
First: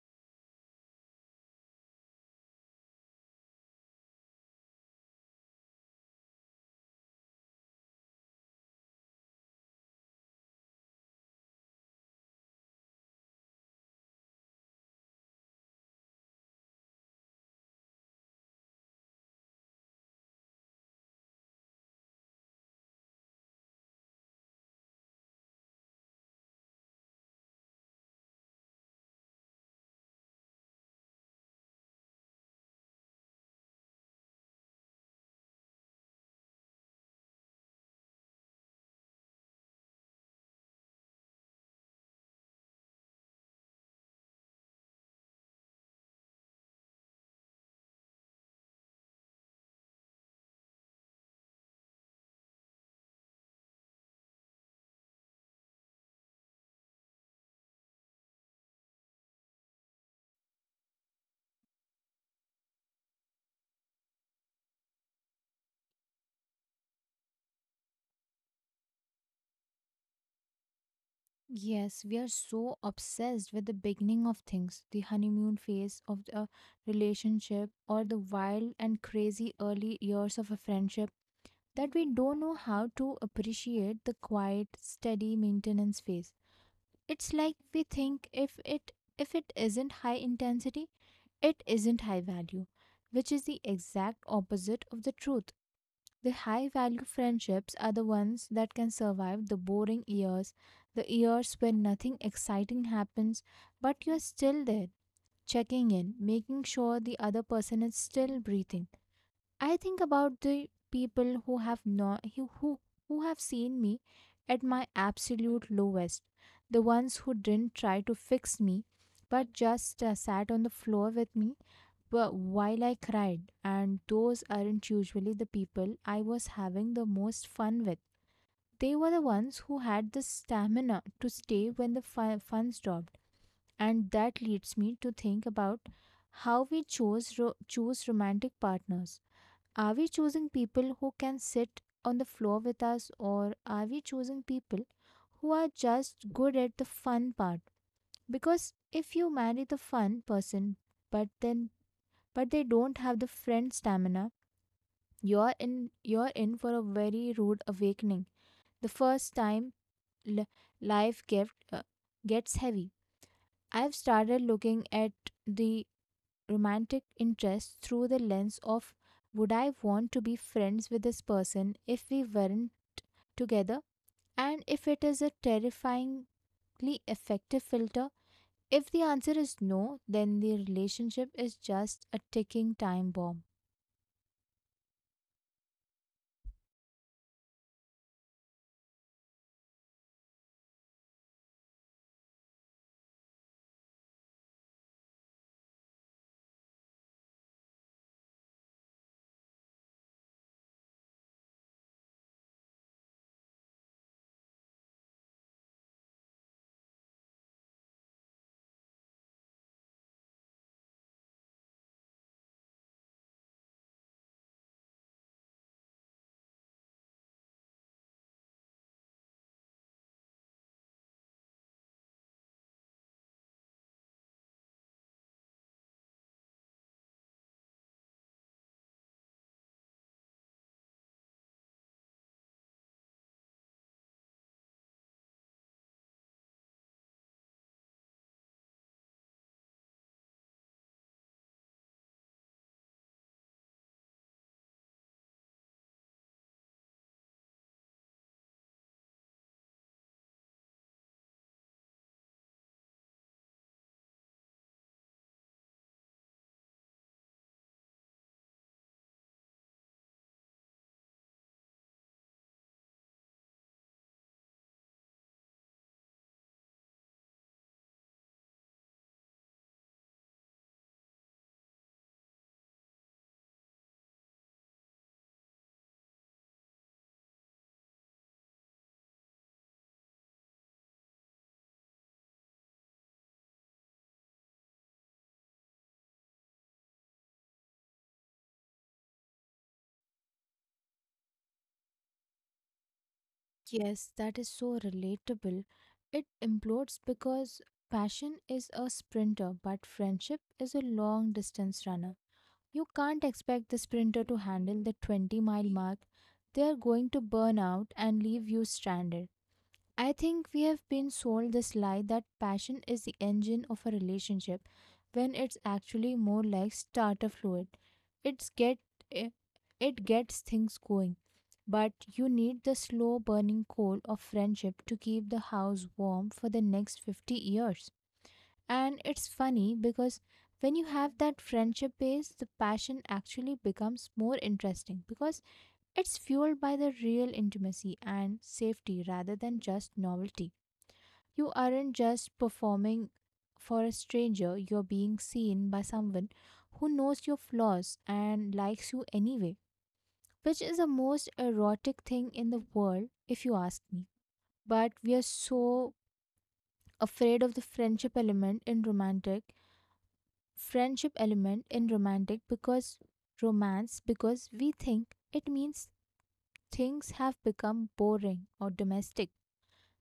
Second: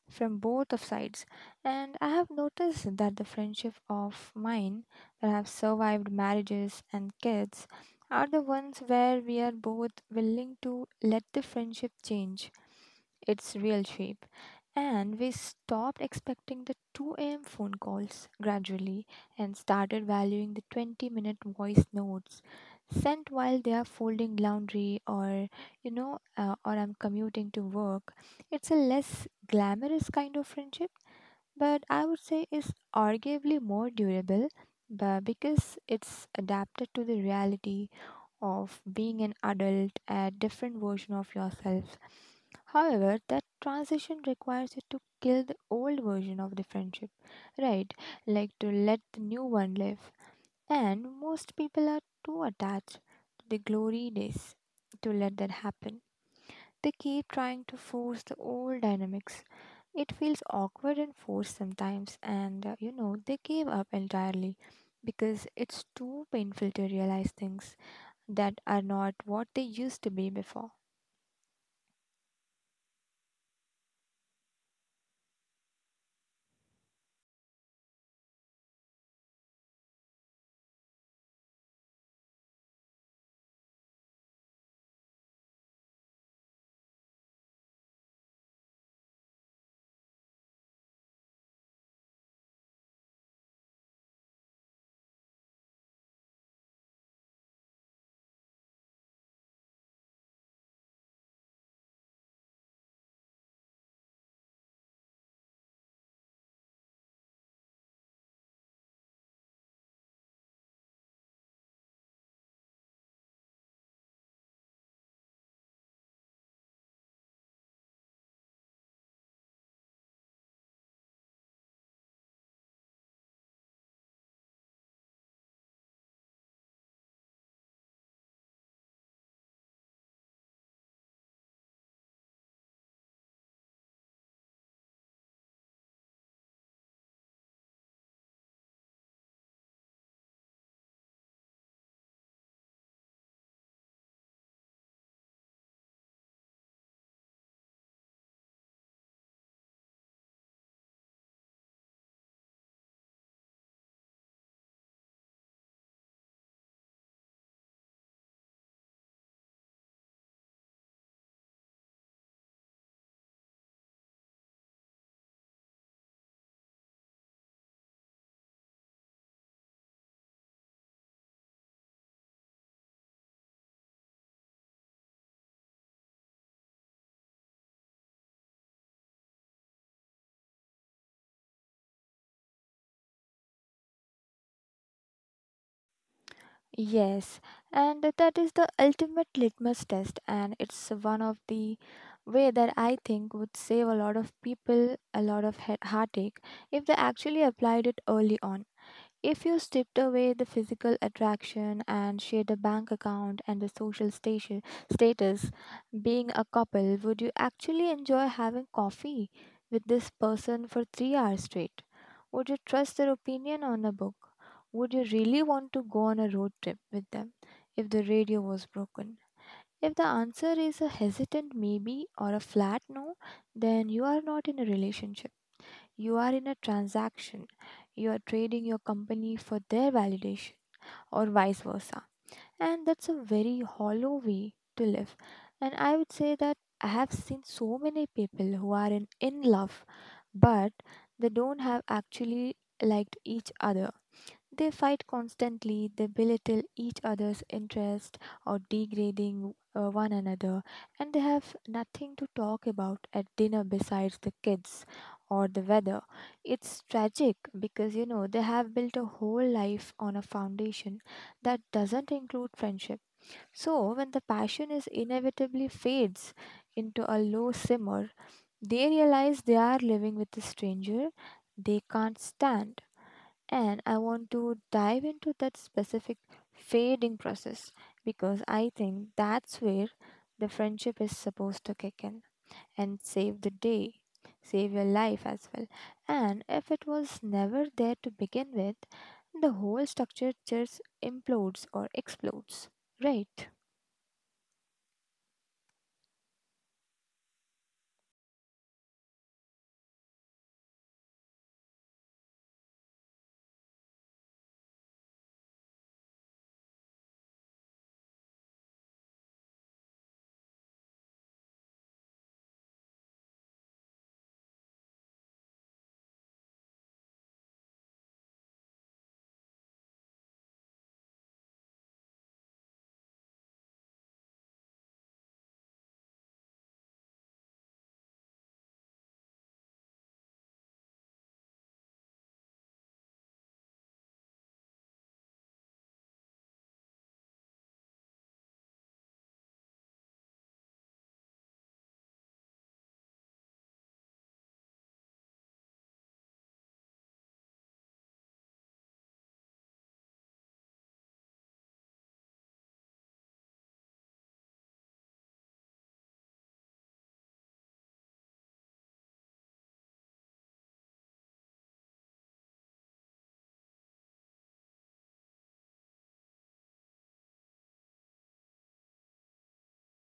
B: from both of sides, and I have noticed that the friendship of mine that have survived marriages and kids are the ones where we are both willing to let the friendship change its real shape, and we stopped expecting the two a m phone calls gradually and started valuing the twenty minute voice notes sent while they are folding laundry, or you know uh, or I'm commuting to work. It's a less glamorous kind of friendship, but I would say is arguably more durable, but because it's adapted to the reality of being an adult, a different version of yourself. However, that transition requires you to kill the old version of the friendship, right? Like to let the new one live. And most people are too attached to the glory days to let that happen. They keep trying to force the old dynamics. It feels awkward and forced sometimes, and uh, you know, they gave up entirely because it's too painful to realize things that are not what they used to be before.
A: Yes, we are so obsessed with the beginning of things, the honeymoon phase of a relationship, or the wild and crazy early years of a friendship, that we don't know how to appreciate the quiet, steady maintenance phase. It's like we think if it if it isn't high intensity, it isn't high value, which is the exact opposite of the truth. The high value friendships are the ones that can survive the boring years, the years when nothing exciting happens, but you're still there, checking in, making sure the other person is still breathing. I think about the people who have not who who who have seen me at my absolute lowest, the ones who didn't try to fix me, but just uh, sat on the floor with me but while I cried, and those aren't usually the people I was having the most fun with. They were the ones who had the stamina to stay when the fu- fun stopped. And that leads me to think about how we chose ro- choose romantic partners. Are we choosing people who can sit on the floor with us, or are we choosing people who are just good at the fun part? Because if you marry the fun person, but then but they don't have the friend stamina, you're in you're in for a very rude awakening. The first time li- life gift uh, gets heavy. I've started looking at the romantic interest through the lens of, would I want to be friends with this person if we weren't together? And if it is a terrifyingly effective filter. If the answer is no, then the relationship is just a ticking time bomb.
B: Yes, and that is the ultimate litmus test, and it's one of the way that I think would save a lot of people a lot of he- heartache if they actually applied it early on. If you stripped away the physical attraction and shared a bank account and the social station status, being a couple, would you actually enjoy having coffee with this person for three hours straight? Would you trust their opinion on a book? Would you really want to go on a road trip with them if the radio was broken? If the answer is a hesitant maybe or a flat no, then you are not in a relationship. You are in a transaction. You are trading your company for their validation or vice versa. And that's a very hollow way to live. And I would say that I have seen so many people who are in, in love, but they don't have actually liked each other. They fight constantly, they belittle each other's interest or degrading uh, one another, and they have nothing to talk about at dinner besides the kids or the weather. It's tragic because you know they have built a whole life on a foundation that doesn't include friendship. So, when the passion is inevitably fades into a low simmer, they realize they are living with a stranger they can't stand. And I want to dive into that specific fading process because I think that's where the friendship is supposed to kick in and save the day, save your life as well. And if it was never there to begin with, the whole structure just implodes or explodes, right?
A: Yes, that is so relatable. It implodes because passion is a sprinter, but friendship is a long distance runner. You can't expect the sprinter to handle the twenty mile mark. They are going to burn out and leave you stranded. I think we have been sold this lie that passion is the engine of a relationship when it's actually more like starter fluid. It's get eh, it gets things going, but you need the slow burning coal of friendship to keep the house warm for the next fifty years. And it's funny because when you have that friendship base, the passion actually becomes more interesting because it's fueled by the real intimacy and safety rather than just novelty. You aren't just performing for a stranger, you're being seen by someone who knows your flaws and likes you anyway, which is the most erotic thing in the world, if you ask me. But we are so afraid of the friendship element in romantic friendship element in romantic because romance because we think it means things have become boring or domestic.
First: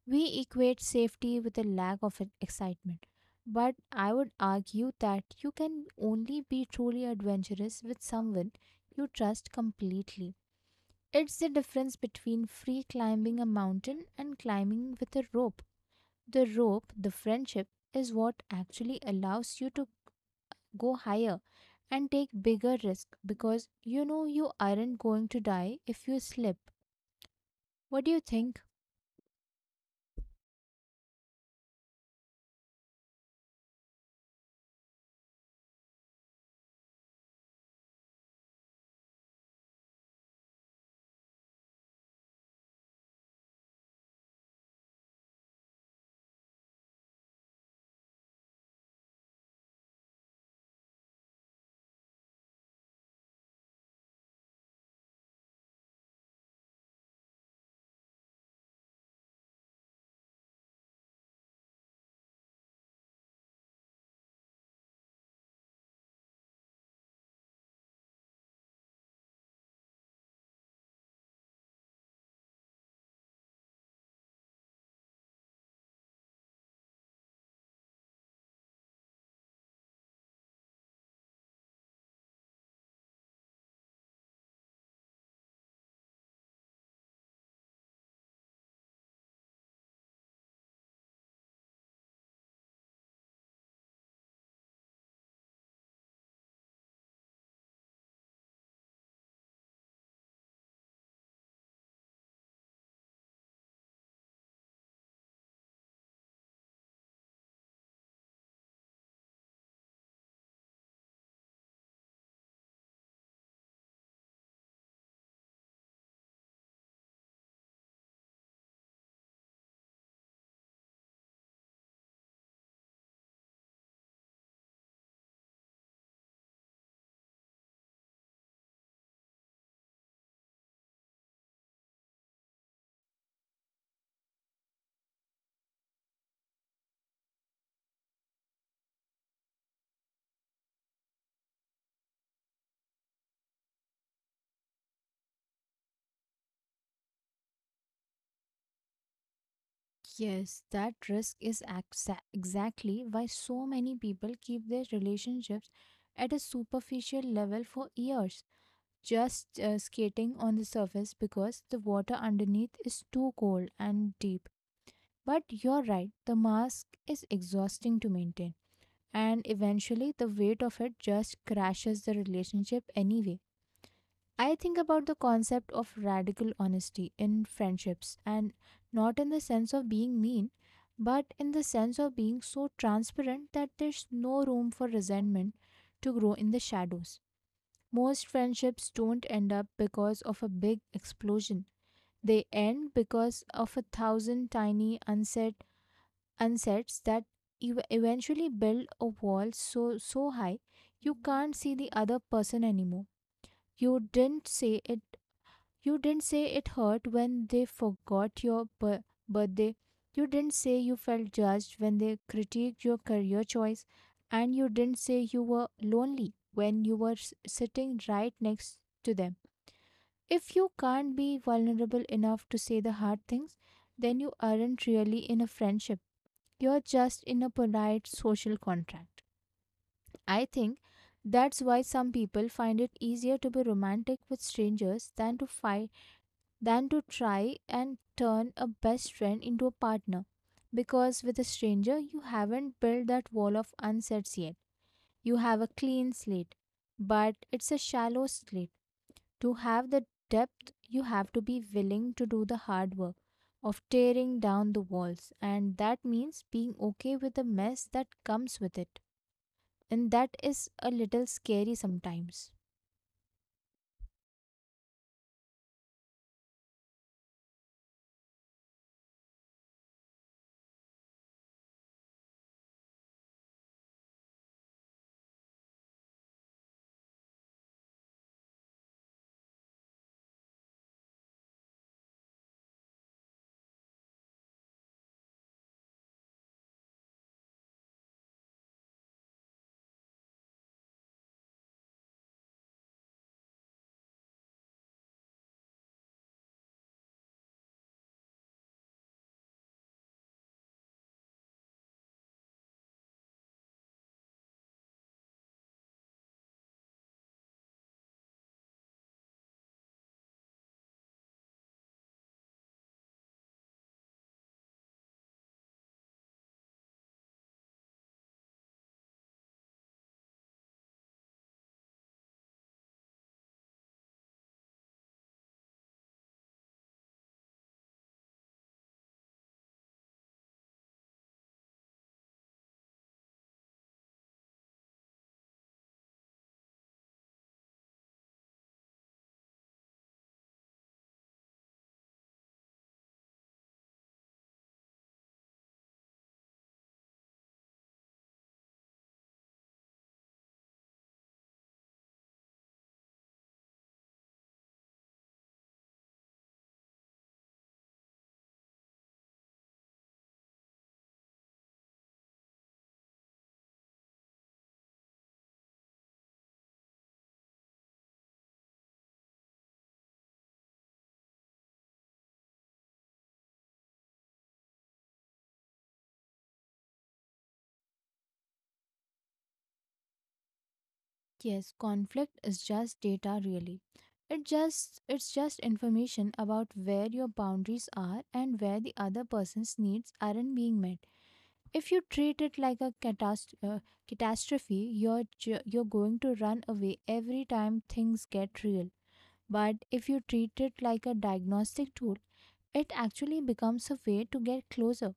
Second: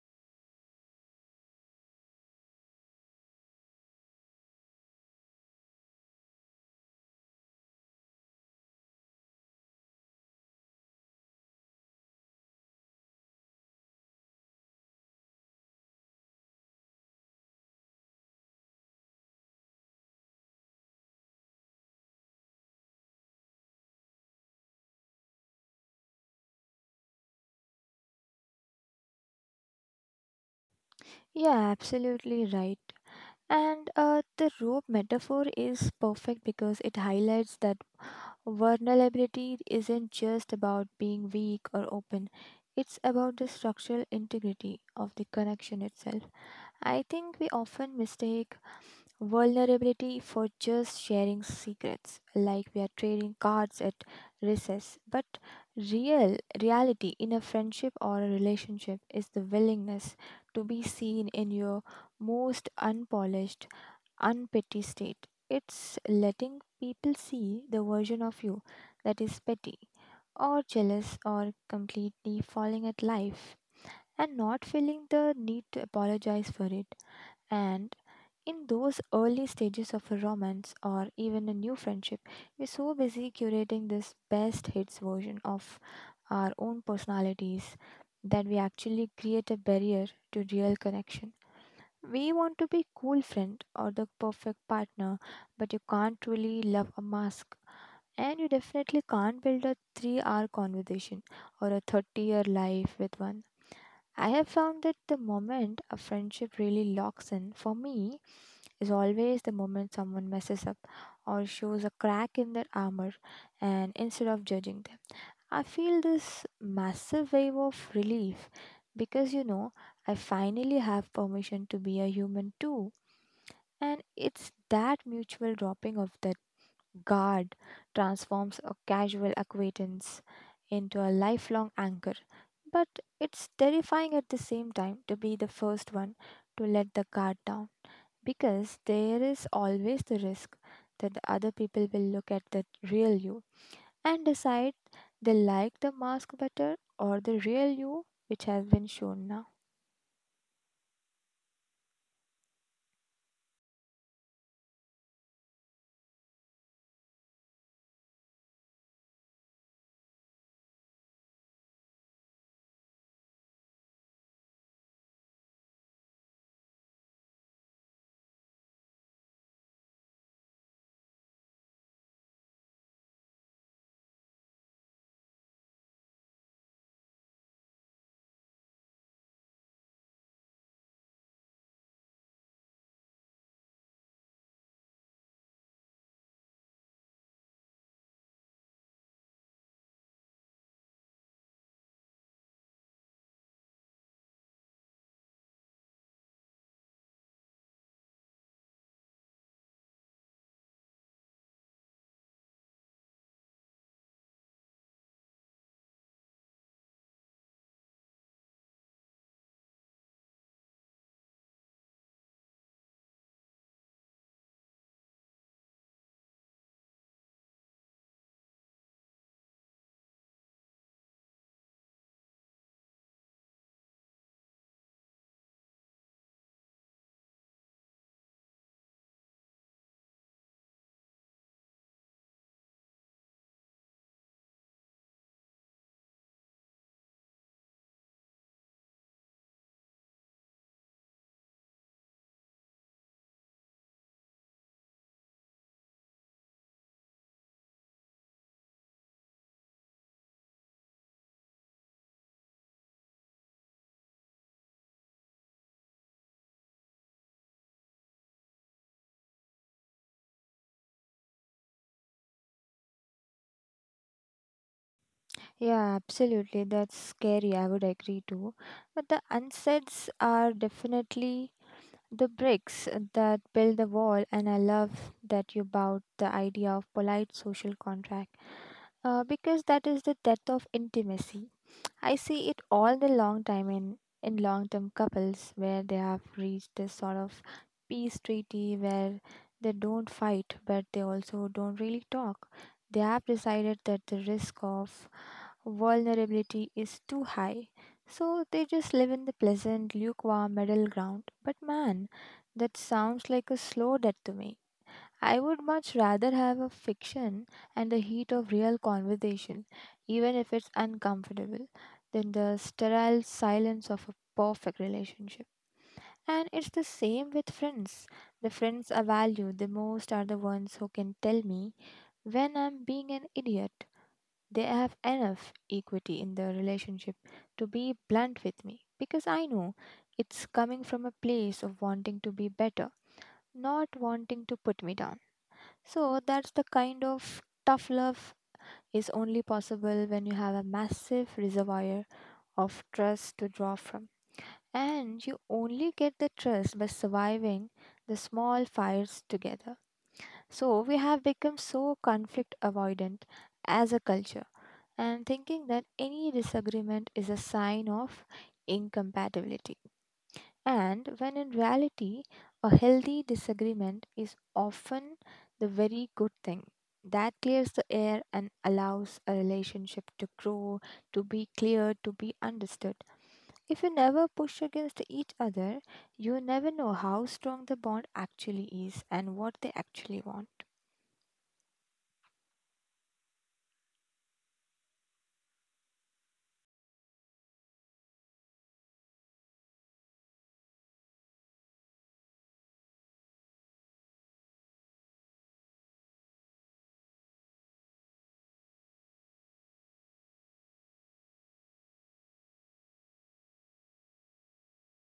A: We equate safety with a lack of e- excitement. But I would argue that you can only be truly adventurous with someone you trust completely. It's the difference between free climbing a mountain and climbing with a rope. The rope, the friendship, is what actually allows you to go higher and take bigger risk because you know you aren't going to die if you slip. What do you think?
B: Yeah, absolutely right. And uh, the rope metaphor is perfect because it highlights that vulnerability isn't just about being weak or open, it's about the structural integrity of the connection itself. I think we often mistake vulnerability for just sharing secrets, like we are trading cards at recess. But real reality in a friendship or a relationship is the willingness to be seen in your most unpolished unpetty state. It's letting people see the version of you that is petty or jealous or completely falling at life, and not feeling the need to apologize for it. And in those early stages of a romance or even a new friendship, we're so busy curating this best hits version of our own personalities that we actually create a barrier to real connection. We want to be cool friend or the perfect partner, but you can't really love a mask. And you definitely can't build a three hour conversation or a thirty year life with one. I have found that the moment a friendship really locks in for me is always the moment someone messes up or shows a crack in their armor, and instead of judging them, I feel this massive wave of relief because, you know, I finally have permission to be a human too. And it's that mutual dropping of that guard transforms a casual acquaintance into a lifelong anchor. But it's terrifying at the same time to be the first one to let the guard down, because there is always the risk that the other people will look at the real you and decide they like the mask better or the real you which has been shown now.
A: Yes, that risk is exa- exactly why so many people keep their relationships at a superficial level for years, just uh, skating on the surface because the water underneath is too cold and deep. But you're right, the mask is exhausting to maintain, and eventually the weight of it just crashes the relationship anyway. I think about the concept of radical honesty in friendships, and not in the sense of being mean, but in the sense of being so transparent that there's no room for resentment to grow in the shadows. Most friendships don't end up because of a big explosion; they end because of a thousand tiny unsaid unsets that ev- eventually build a wall so so high you can't see the other person anymore. you didn't say it you didn't say it hurt when they forgot your bir- birthday. You didn't say you felt judged when they critiqued your career choice. And you didn't say you were lonely when you were s- sitting right next to them. If you can't be vulnerable enough to say the hard things, then you aren't really in a friendship. You're just in a polite social contract. I think that's why some people find it easier to be romantic with strangers than to find than to try and turn a best friend into a partner. Because with a stranger, you haven't built that wall of unsets yet. You have a clean slate, but it's a shallow slate. To have the depth, you have to be willing to do the hard work of tearing down the walls, and that means being okay with the mess that comes with it. And that is a little scary sometimes.
B: Yeah, absolutely. That's scary. I would agree too. But the unsets are definitely the bricks that build the wall, and I love that you bought the idea of polite social contract, uh, because that is the death of intimacy. I see it all the long time in, in long term couples where they have reached this sort of peace treaty where they don't fight but they also don't really talk. They have decided that the risk of vulnerability is too high. So they just live in the pleasant, lukewarm middle ground. But man, that sounds like a slow death to me. I would much rather have a fiction and the heat of real conversation, even if it's uncomfortable, than the sterile silence of a perfect relationship. And it's the same with friends. The friends I value the most are the ones who can tell me when I'm being an idiot. They have enough equity in the relationship to be blunt with me because I know it's coming from a place of wanting to be better, not wanting to put me down. So that's the kind of tough love is only possible when you have a massive reservoir of trust to draw from. And you only get the trust by surviving the small fires together. So we have become so conflict avoidant as a culture, and thinking that any disagreement is a sign of incompatibility. And when in reality, a healthy disagreement is often the very good thing that clears the air and allows a relationship to grow, to be clear, to be understood. If you never push against each other, you never know how strong the bond actually is and what they actually want.
A: Yes, conflict is just data, really. It just it's just information about where your boundaries are and where the other person's needs aren't being met. If you treat it like a catast- uh, catastrophe, you're ju- you're going to run away every time things get real. But if you treat it like a diagnostic tool, it actually becomes a way to get closer.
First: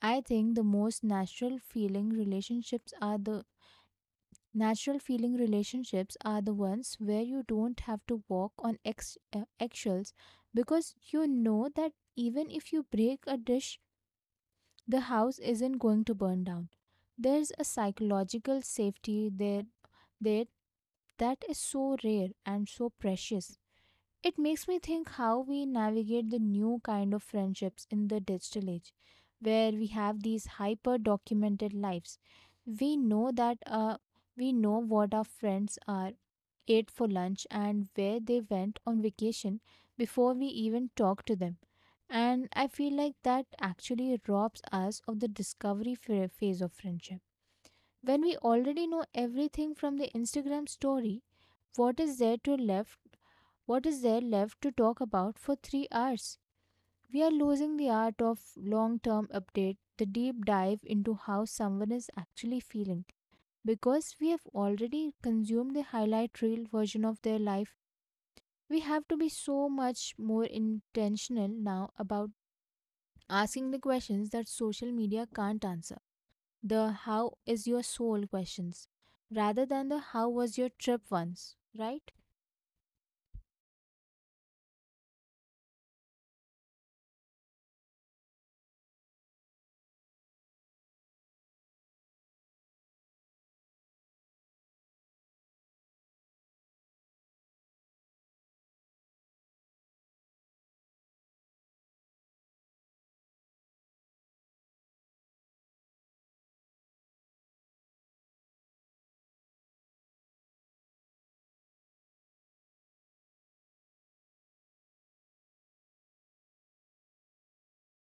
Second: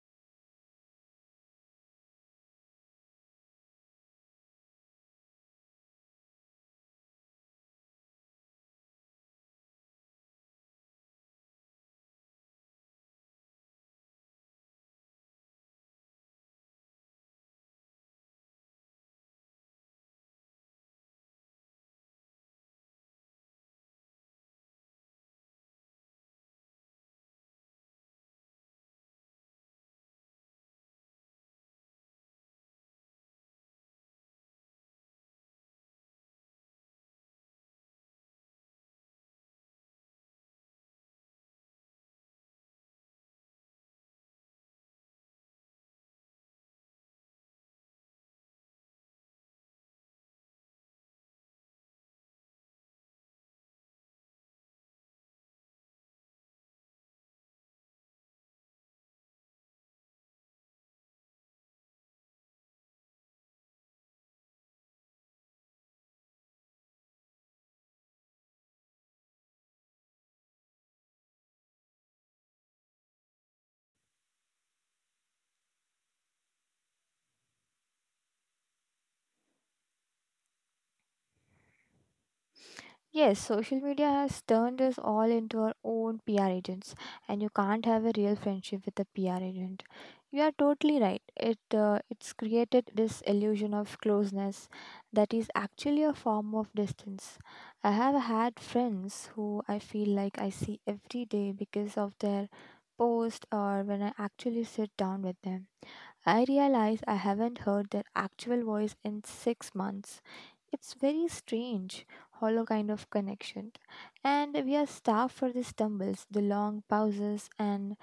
A: I think the most natural feeling relationships are the natural feeling relationships are the ones where you don't have to walk on ex- uh, eggshells, because you know that even if you break a dish, the house isn't going to burn down. There's a psychological safety there. there that is so rare and so precious. It makes me think how we navigate the new kind of friendships in the digital age, where we have these hyper documented lives. We know that uh, we know what our friends are ate for lunch and where they went on vacation before we even talk to them. And I feel like that actually robs us of the discovery ph- phase of friendship. When we already know everything from the Instagram story, what is there to left what is there left to talk about for three hours? We are losing the art of long-term update, the deep dive into how someone is actually feeling. Because we have already consumed the highlight reel version of their life, we have to be so much more intentional now about asking the questions that social media can't answer, the how is your soul questions rather than the how was your trip once, right?
B: Yes, social media has turned us all into our own P R agents, and you can't have a real friendship with a P R agent. You are totally right. It uh, it's created this illusion of closeness that is actually a form of distance. I have had friends who I feel like I see every day because of their post or when I actually sit down with them. I realize I haven't heard their actual voice in six months. It's very strange, hollow kind of connection. And we are starved for the stumbles, the long pauses, and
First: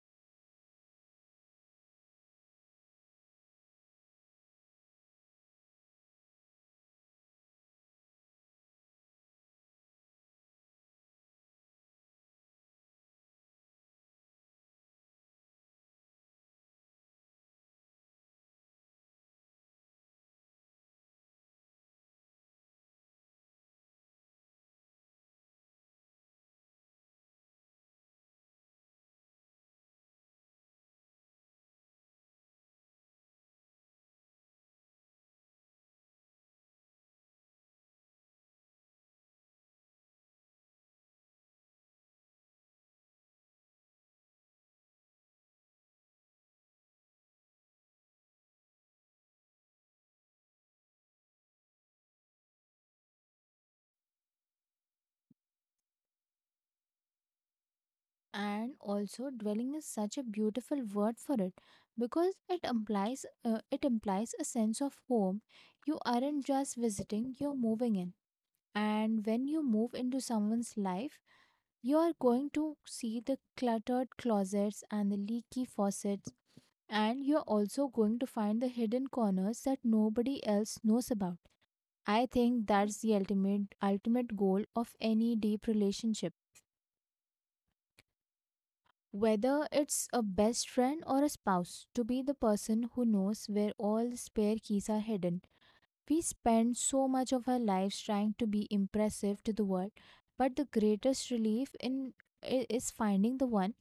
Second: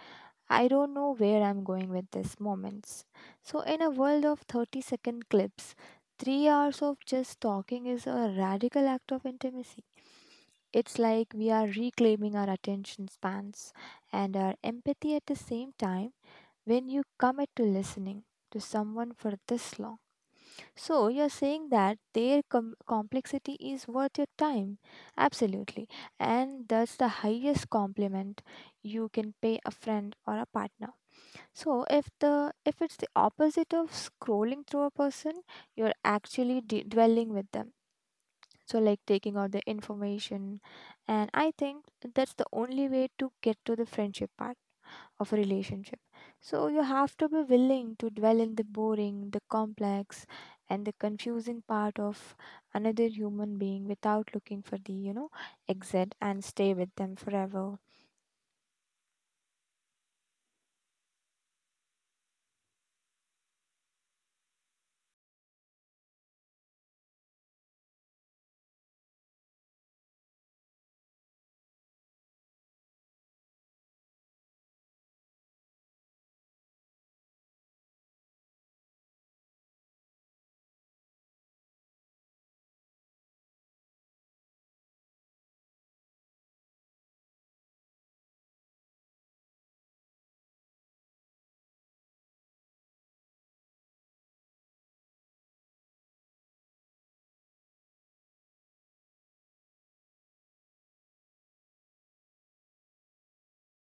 B: I don't know where I'm going with these moments. So, in a world of thirty second clips, three hours of just talking is a radical act of intimacy. It's like we are reclaiming our attention spans and our empathy at the same time when you commit to listening to someone for this long. So you're saying that their com- complexity is worth your time? Absolutely. And that's the highest compliment you can pay a friend or a partner. So if the if it's the opposite of scrolling through a person, you're actually de- dwelling with them. So like taking out the information, and I think that's the only way to get to the friendship part of a relationship. So you have to be willing to dwell in the boring, the complex, and the confusing part of another human being without looking for the, you know, exit and stay with them forever.
A: And also, dwelling is such a beautiful word for it, because it implies uh, it implies a sense of home. You aren't just visiting; you're moving in. And when you move into someone's life, you are going to see the cluttered closets and the leaky faucets, and you're also going to find the hidden corners that nobody else knows about. I think that's the ultimate ultimate goal of any deep relationship. Whether it's a best friend or a spouse, to be the person who knows where all the spare keys are hidden. We spend so much of our lives trying to be impressive to the world, but the greatest relief in I- is finding the one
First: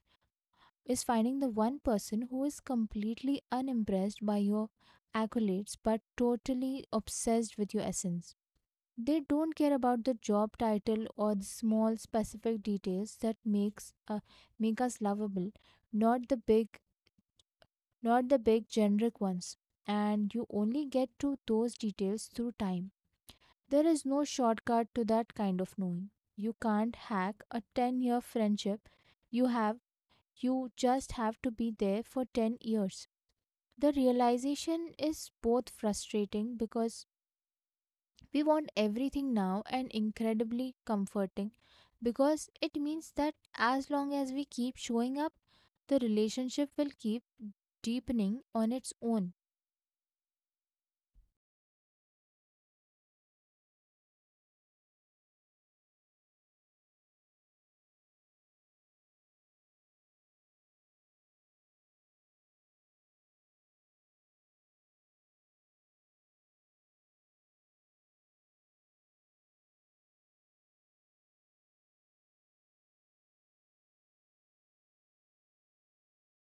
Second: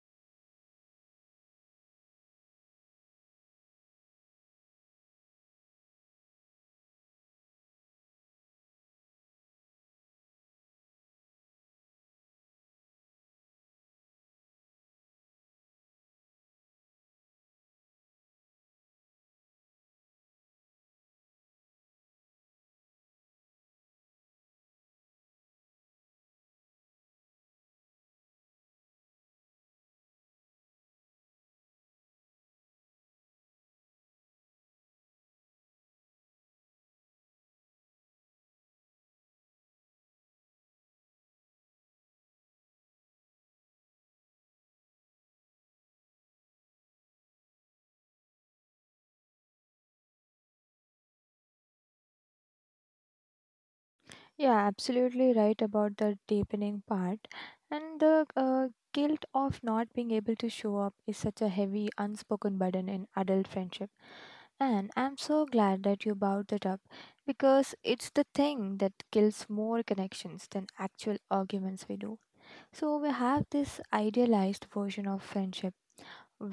A: is finding the one person who is completely unimpressed by your accolades but totally obsessed with your essence. They don't care about the job title, or the small specific details that makes uh, make us lovable, not the big not the big generic ones. And you only get to those details through time. There is no shortcut to that kind of knowing. You can't hack a ten year friendship. you have you just have to be there for ten years. The realization is both frustrating, because We want everything now, and incredibly comforting, because it means that as long as we keep showing up, the relationship will keep deepening on its own.
B: Yeah, absolutely right about the deepening part. And the uh, guilt of not being able to show up is such a heavy, unspoken burden in adult friendship. And I'm so glad that you brought that up because it's the thing that kills more connections than actual arguments we do. So we have this idealized version of friendship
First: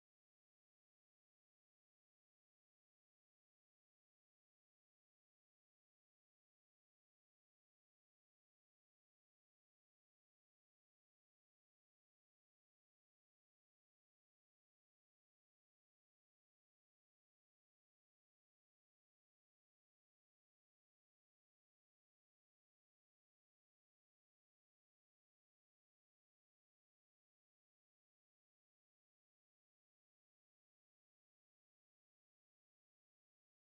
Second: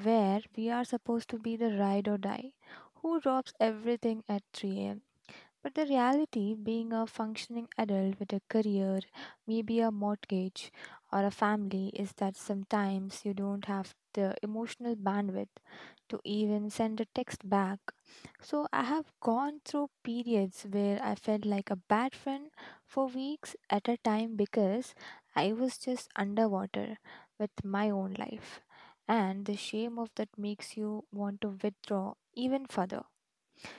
B: where we are supposed to be the ride or die who drops everything at three a m, but the reality being a functioning adult with a career, maybe a mortgage or a family, is that sometimes you don't have the emotional bandwidth to even send a text back. So I have gone through periods where I felt like a bad friend for weeks at a time because I was just underwater with my own life. And the shame of that makes you want to withdraw even further.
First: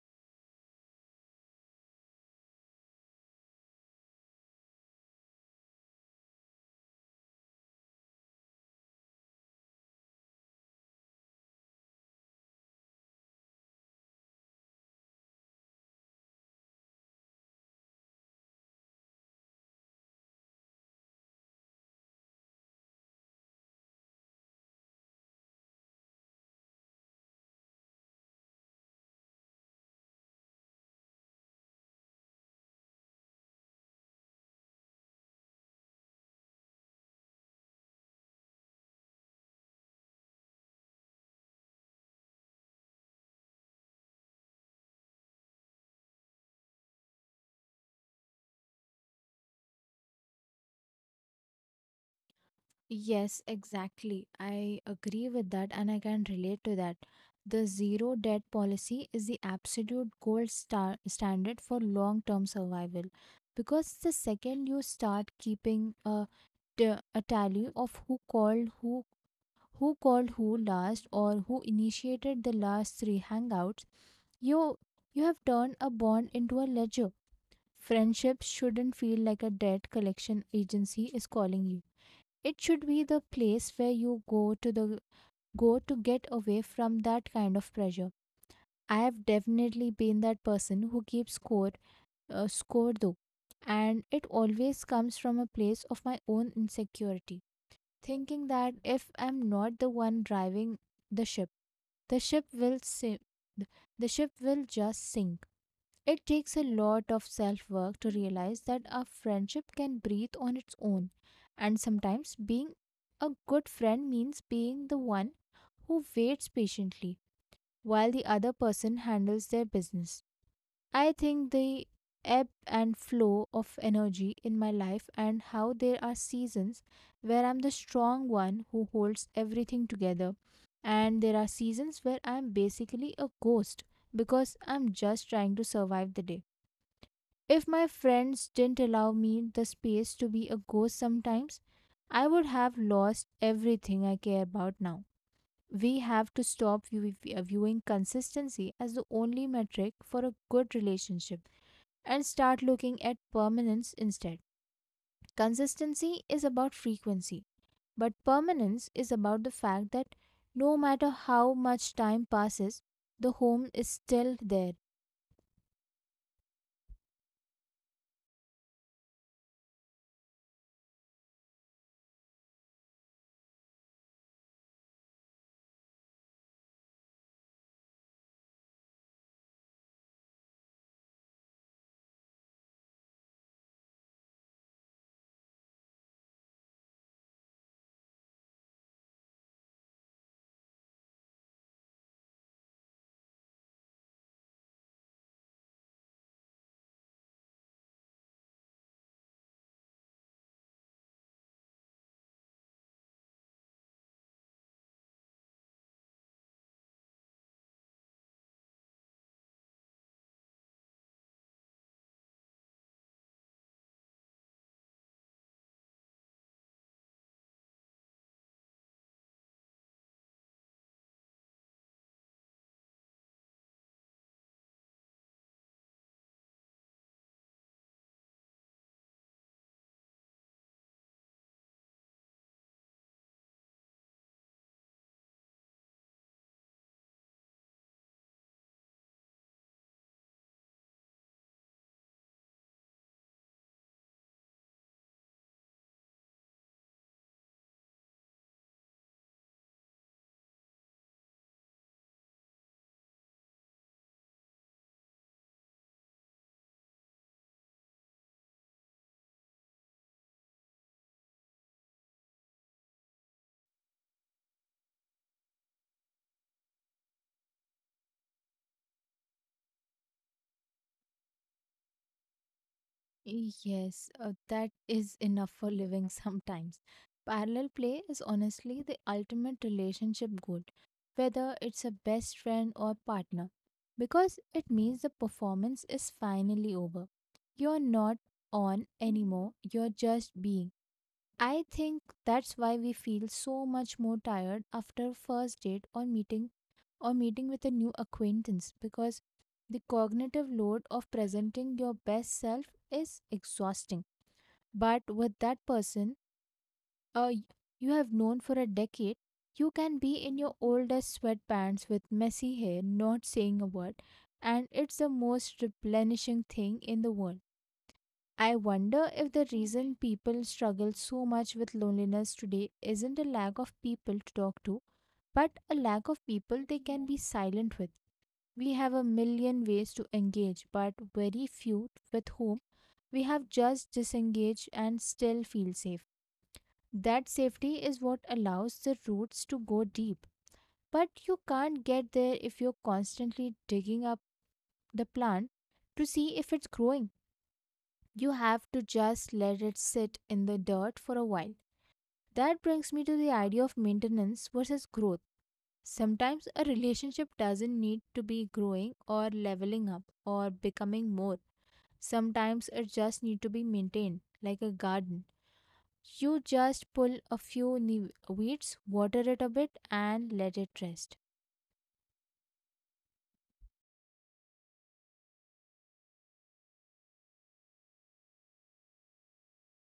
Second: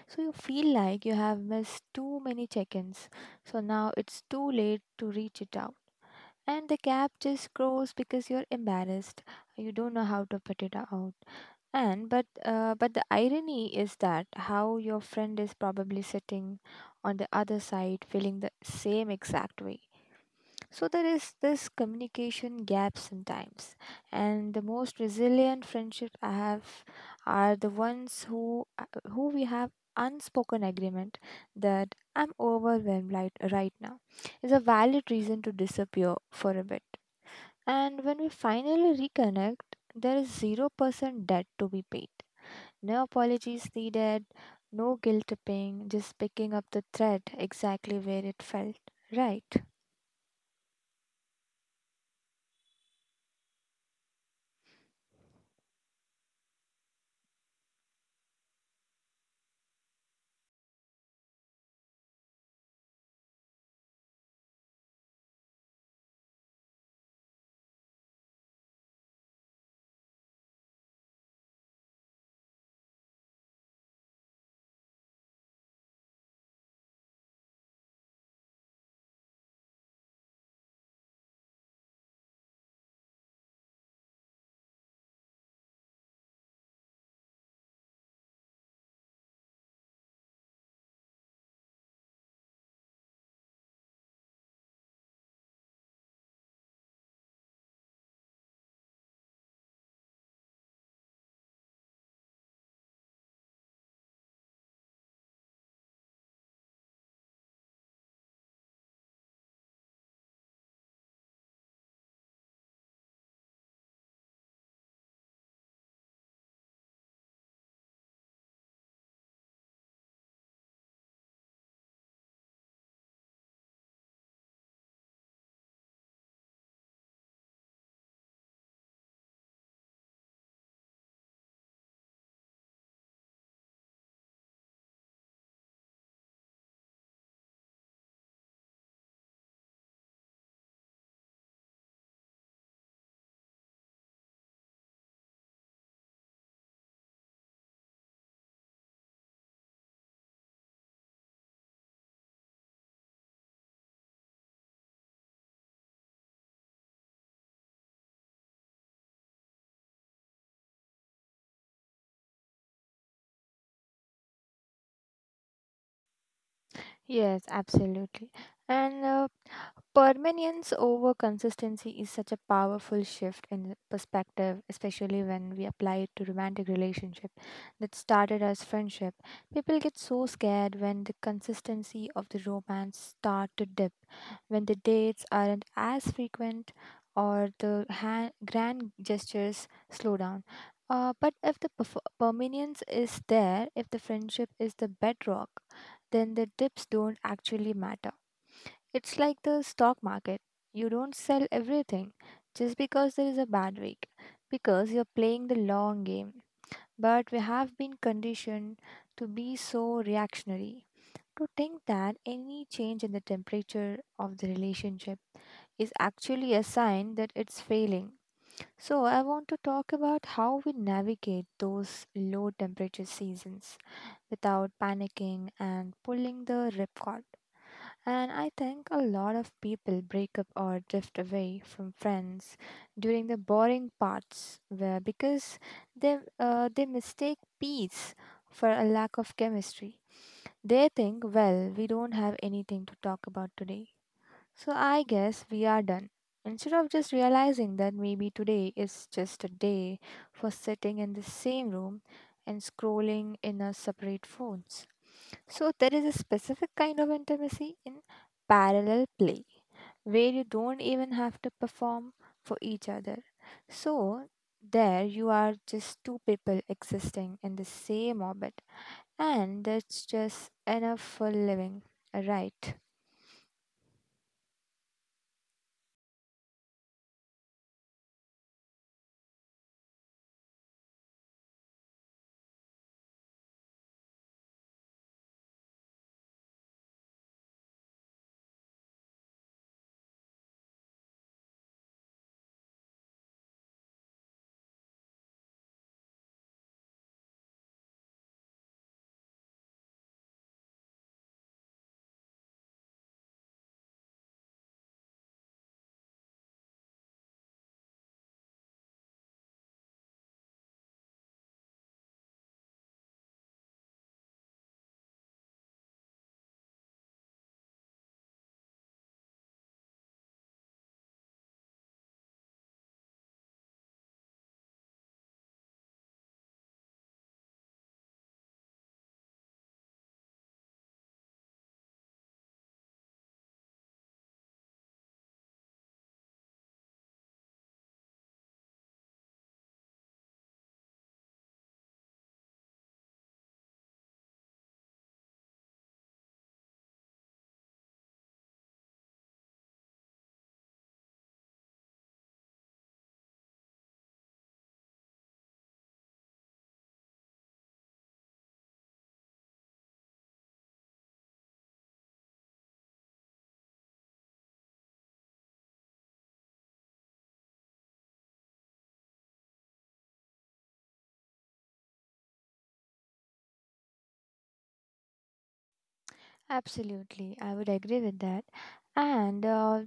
B: So you feel like you have missed too many check ins. So now it's too late to reach it out. And the gap just grows because you're embarrassed. You don't know how to put it out. And but uh, but the irony is that how your friend is probably sitting on the other side feeling the same exact way. So there is this communication gap sometimes, and the most resilient friendship I have are the ones who uh, who we have unspoken agreement that I'm overwhelmed right, right now is a valid reason to disappear for a bit. And when we finally reconnect, there is zero percent debt to be paid. No apologies needed, no guilt tripping, just picking up the thread exactly where it felt. Right.
A: Yes, exactly. I agree with that, and I can relate to that. The zero debt policy is the absolute gold star standard for long term survival, because the second you start keeping a, t- a tally of who called, who who called who last or who initiated the last three hangouts, you you have turned a bond into a ledger. Friendships shouldn't feel like a debt collection agency is calling you. It should be the place where you go to the go to get away from that kind of pressure. I have definitely been that person who keeps score uh, score though, and it always comes from a place of my own insecurity, thinking that if I'm not the one driving the ship, the ship will sink. The ship will just sink. It takes a lot of self work to realize that a friendship can breathe on its own, and sometimes being a good friend means being the one who waits patiently while the other person handles their business. I think the ebb and flow of energy in my life, and how there are seasons where I'm the strong one who holds everything together, and there are seasons where I'm basically a ghost because I'm just trying to survive the day. If my friends didn't allow me the space to be a ghost sometimes, I would have lost everything I care about now. We have to stop view- viewing consistency as the only metric for a good relationship and start looking at permanence instead. Consistency is about frequency, but permanence is about the fact that no matter how much time passes, the home is still there.
B: Yes, absolutely. And uh, permanence over consistency is such a powerful shift in perspective, especially when we apply it to romantic relationship that started as friendship. People get so scared when the consistency of the romance start to dip, when the dates aren't as frequent or the hand, grand gestures slow down. Uh, but if the perf- permanence is there, if the friendship is the bedrock, then the dips don't actually matter. It's like the stock market. You don't sell everything just because there is a bad week, because you're playing the long game. But we have been conditioned to be so reactionary, to think that any change in the temperature of the relationship is actually a sign that it's failing. So, I want to talk about how we navigate those low temperature seasons without panicking and pulling the ripcord. And I think a lot of people break up or drift away from friends during the boring parts where because they uh, they mistake peace for a lack of chemistry. They think, well, we don't have anything to talk about today, so I guess we are done. Instead of just realizing that maybe today is just a day for sitting in the same room and scrolling in our separate phones. So there is a specific kind of intimacy in parallel play where you don't even have to perform for each other. So there you are, just two people existing in the same orbit, and that's just enough for living, right?
A: Yes, uh, that is enough for living [laughs] sometimes. Parallel play is honestly the ultimate relationship goal, whether it's a best friend or partner, because it means the performance is finally over. You're not on anymore; you're just being. I think that's why we feel so much more tired after first date or meeting or meeting with a new acquaintance, because the cognitive load of presenting your best self is exhausting. But with that person uh, y- you have known for a decade, you can be in your oldest sweatpants with messy hair, not saying a word, and it's the most replenishing thing in the world. I wonder if the reason people struggle so much with loneliness today isn't a lack of people to talk to, but a lack of people they can be silent with. We have a million ways to engage, but very few with whom we have just disengaged and still feel safe. That safety is what allows the roots to go deep. But you can't get there if you're constantly digging up the plant to see if it's growing. You have to just let it sit in the dirt for a while. That brings me to the idea of maintenance versus growth. Sometimes a relationship doesn't need to be growing or leveling up or becoming more. Sometimes it just needs to be maintained, like a garden. You just pull a few ne- weeds, water it a bit, and let it rest.
B: Absolutely, I would agree with that. And uh,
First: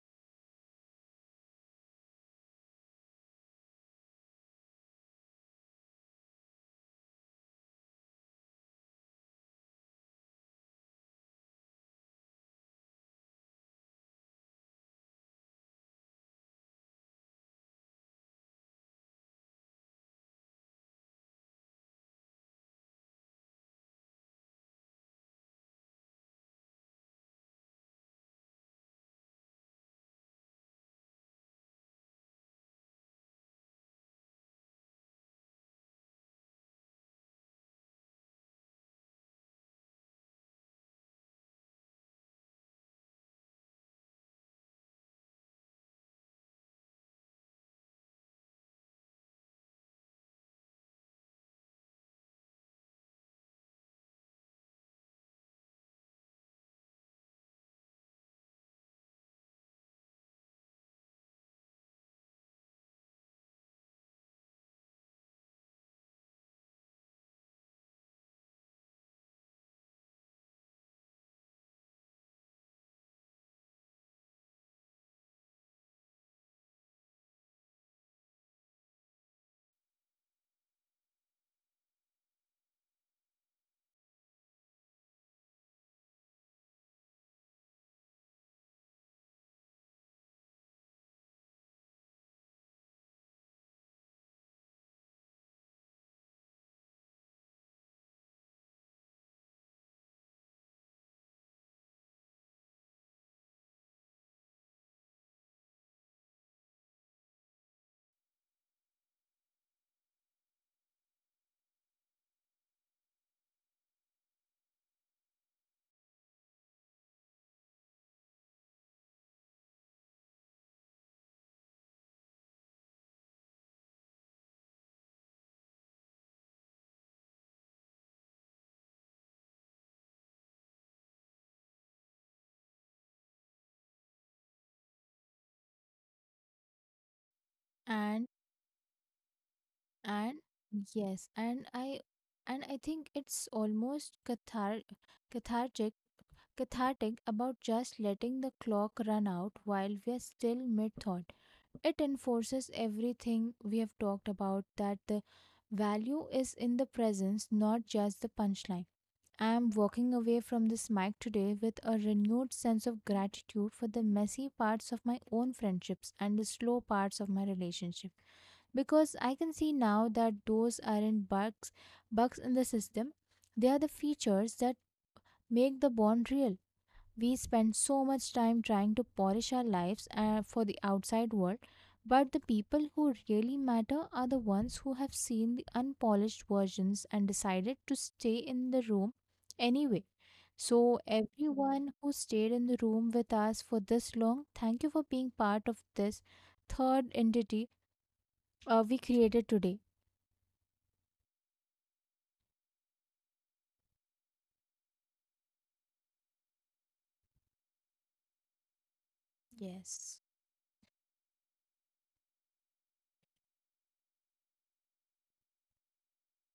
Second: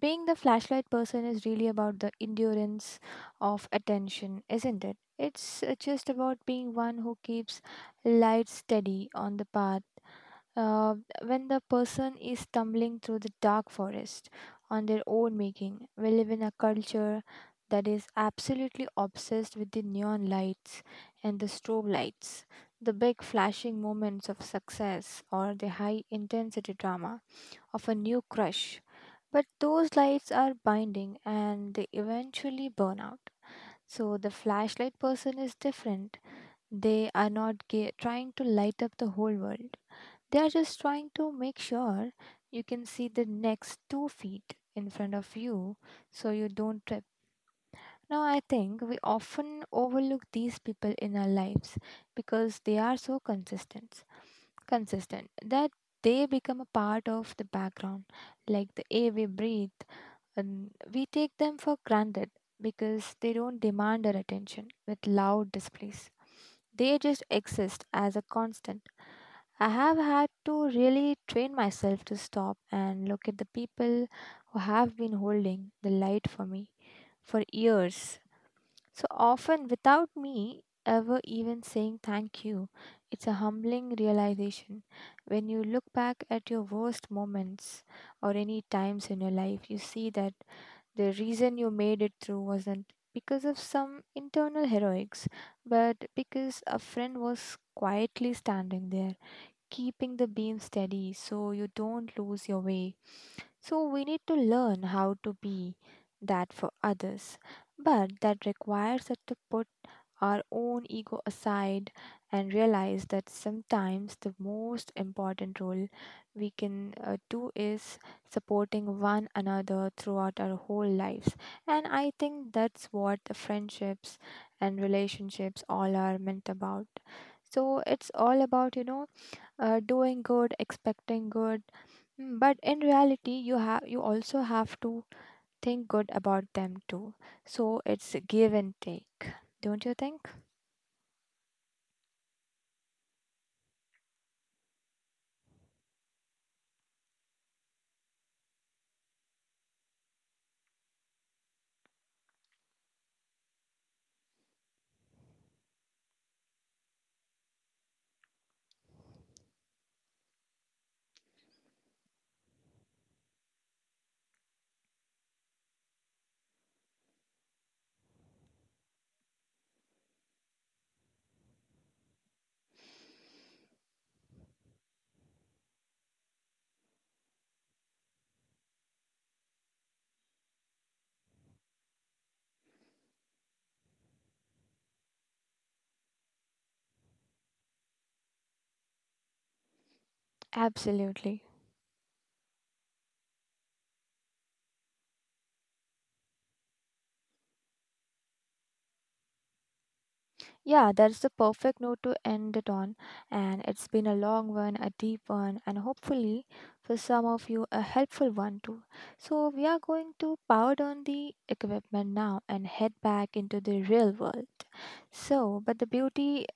B: being the flashlight person is really about the endurance of attention, isn't it? It's uh, just about being one who keeps light steady on the path uh, when the person is stumbling through the dark forest on their own making. We live in a culture that is absolutely obsessed with the neon lights and the strobe lights, the big flashing moments of success, or the high intensity drama of a new crush. But those lights are binding and they eventually burn out. So the flashlight person is different. They are not ga- trying to light up the whole world. They are just trying to make sure you can see the next two feet in front of you so you don't trip. Now, I think we often overlook these people in our lives because they are so consistent consistent that they become a part of the background, like the air we breathe, and we take them for granted because they don't demand our attention with loud displays. They just exist as a constant. I have had to really train myself to stop and look at the people who have been holding the light for me for years. So often, without me ever even saying thank you, it's a humbling realization. When you look back at your worst moments or any times in your life, you see that the reason you made it through wasn't because of some internal heroics, but because a friend was quietly standing there keeping the beam steady so you don't lose your way. So, we need to learn how to be that for others. But that requires us to put our own ego aside and realize that sometimes the most important role we can uh, do is supporting one another throughout our whole lives. And I think that's what the friendships and relationships all are meant about. So, it's all about, you know, uh, doing good, expecting good. Mm, but in reality, you have you also have to think good about them too. So it's a
A: And
B: give and take, don't you think?
A: and yes, and I and I think it's almost cathar- cathartic cathartic about just letting the clock run out while we are still mid thought. It enforces everything we have talked about, that the value is in the presence, not just the punchline. I am walking away from this mic today with a renewed sense of gratitude for the messy parts of my own friendships and the slow parts of my relationship, because I can see now that those aren't bugs bugs in the system. They are the features that make the bond real. We spend so much time trying to polish our lives uh, for the outside world, but the people who really matter are the ones who have seen the unpolished versions and decided to stay in the room anyway. So,
B: Absolutely.
A: everyone who stayed in the room with us for this long, thank you for being part of this third entity uh, we created today.
B: Yeah, that's the perfect note to end it on. And it's been a long one, a deep one, and hopefully for some of you a helpful one too. So we are going
A: Yes.
B: to power down the equipment now and head back into the real world. So, but the beauty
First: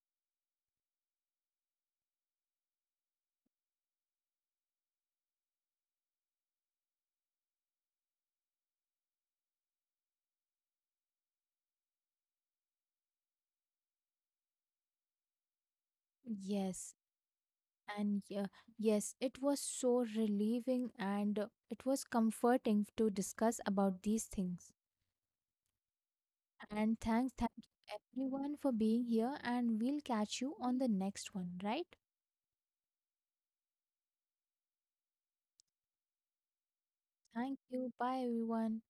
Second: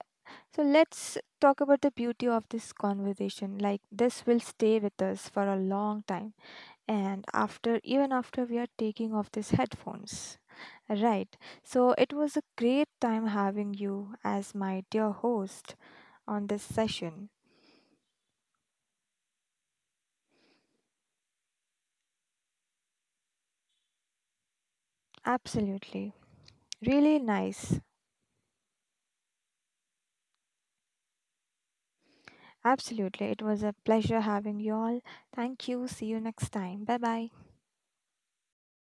B: So let's talk about the beauty of this conversation. Like this will stay with us for a long time, and after, even after we are taking off these headphones. Right. So it was a great time having you as my dear host on this
A: Yes.
B: session.
A: And yeah, yes, it was so relieving, and uh, it was comforting to discuss about these things.
B: Absolutely.
A: And
B: Really
A: thanks, thank you
B: nice.
A: everyone for being here. And we'll catch you on the next one, right?
B: Absolutely. It was a pleasure having you all. Thank you. See you next time. Bye bye.
A: Thank you. Bye, everyone.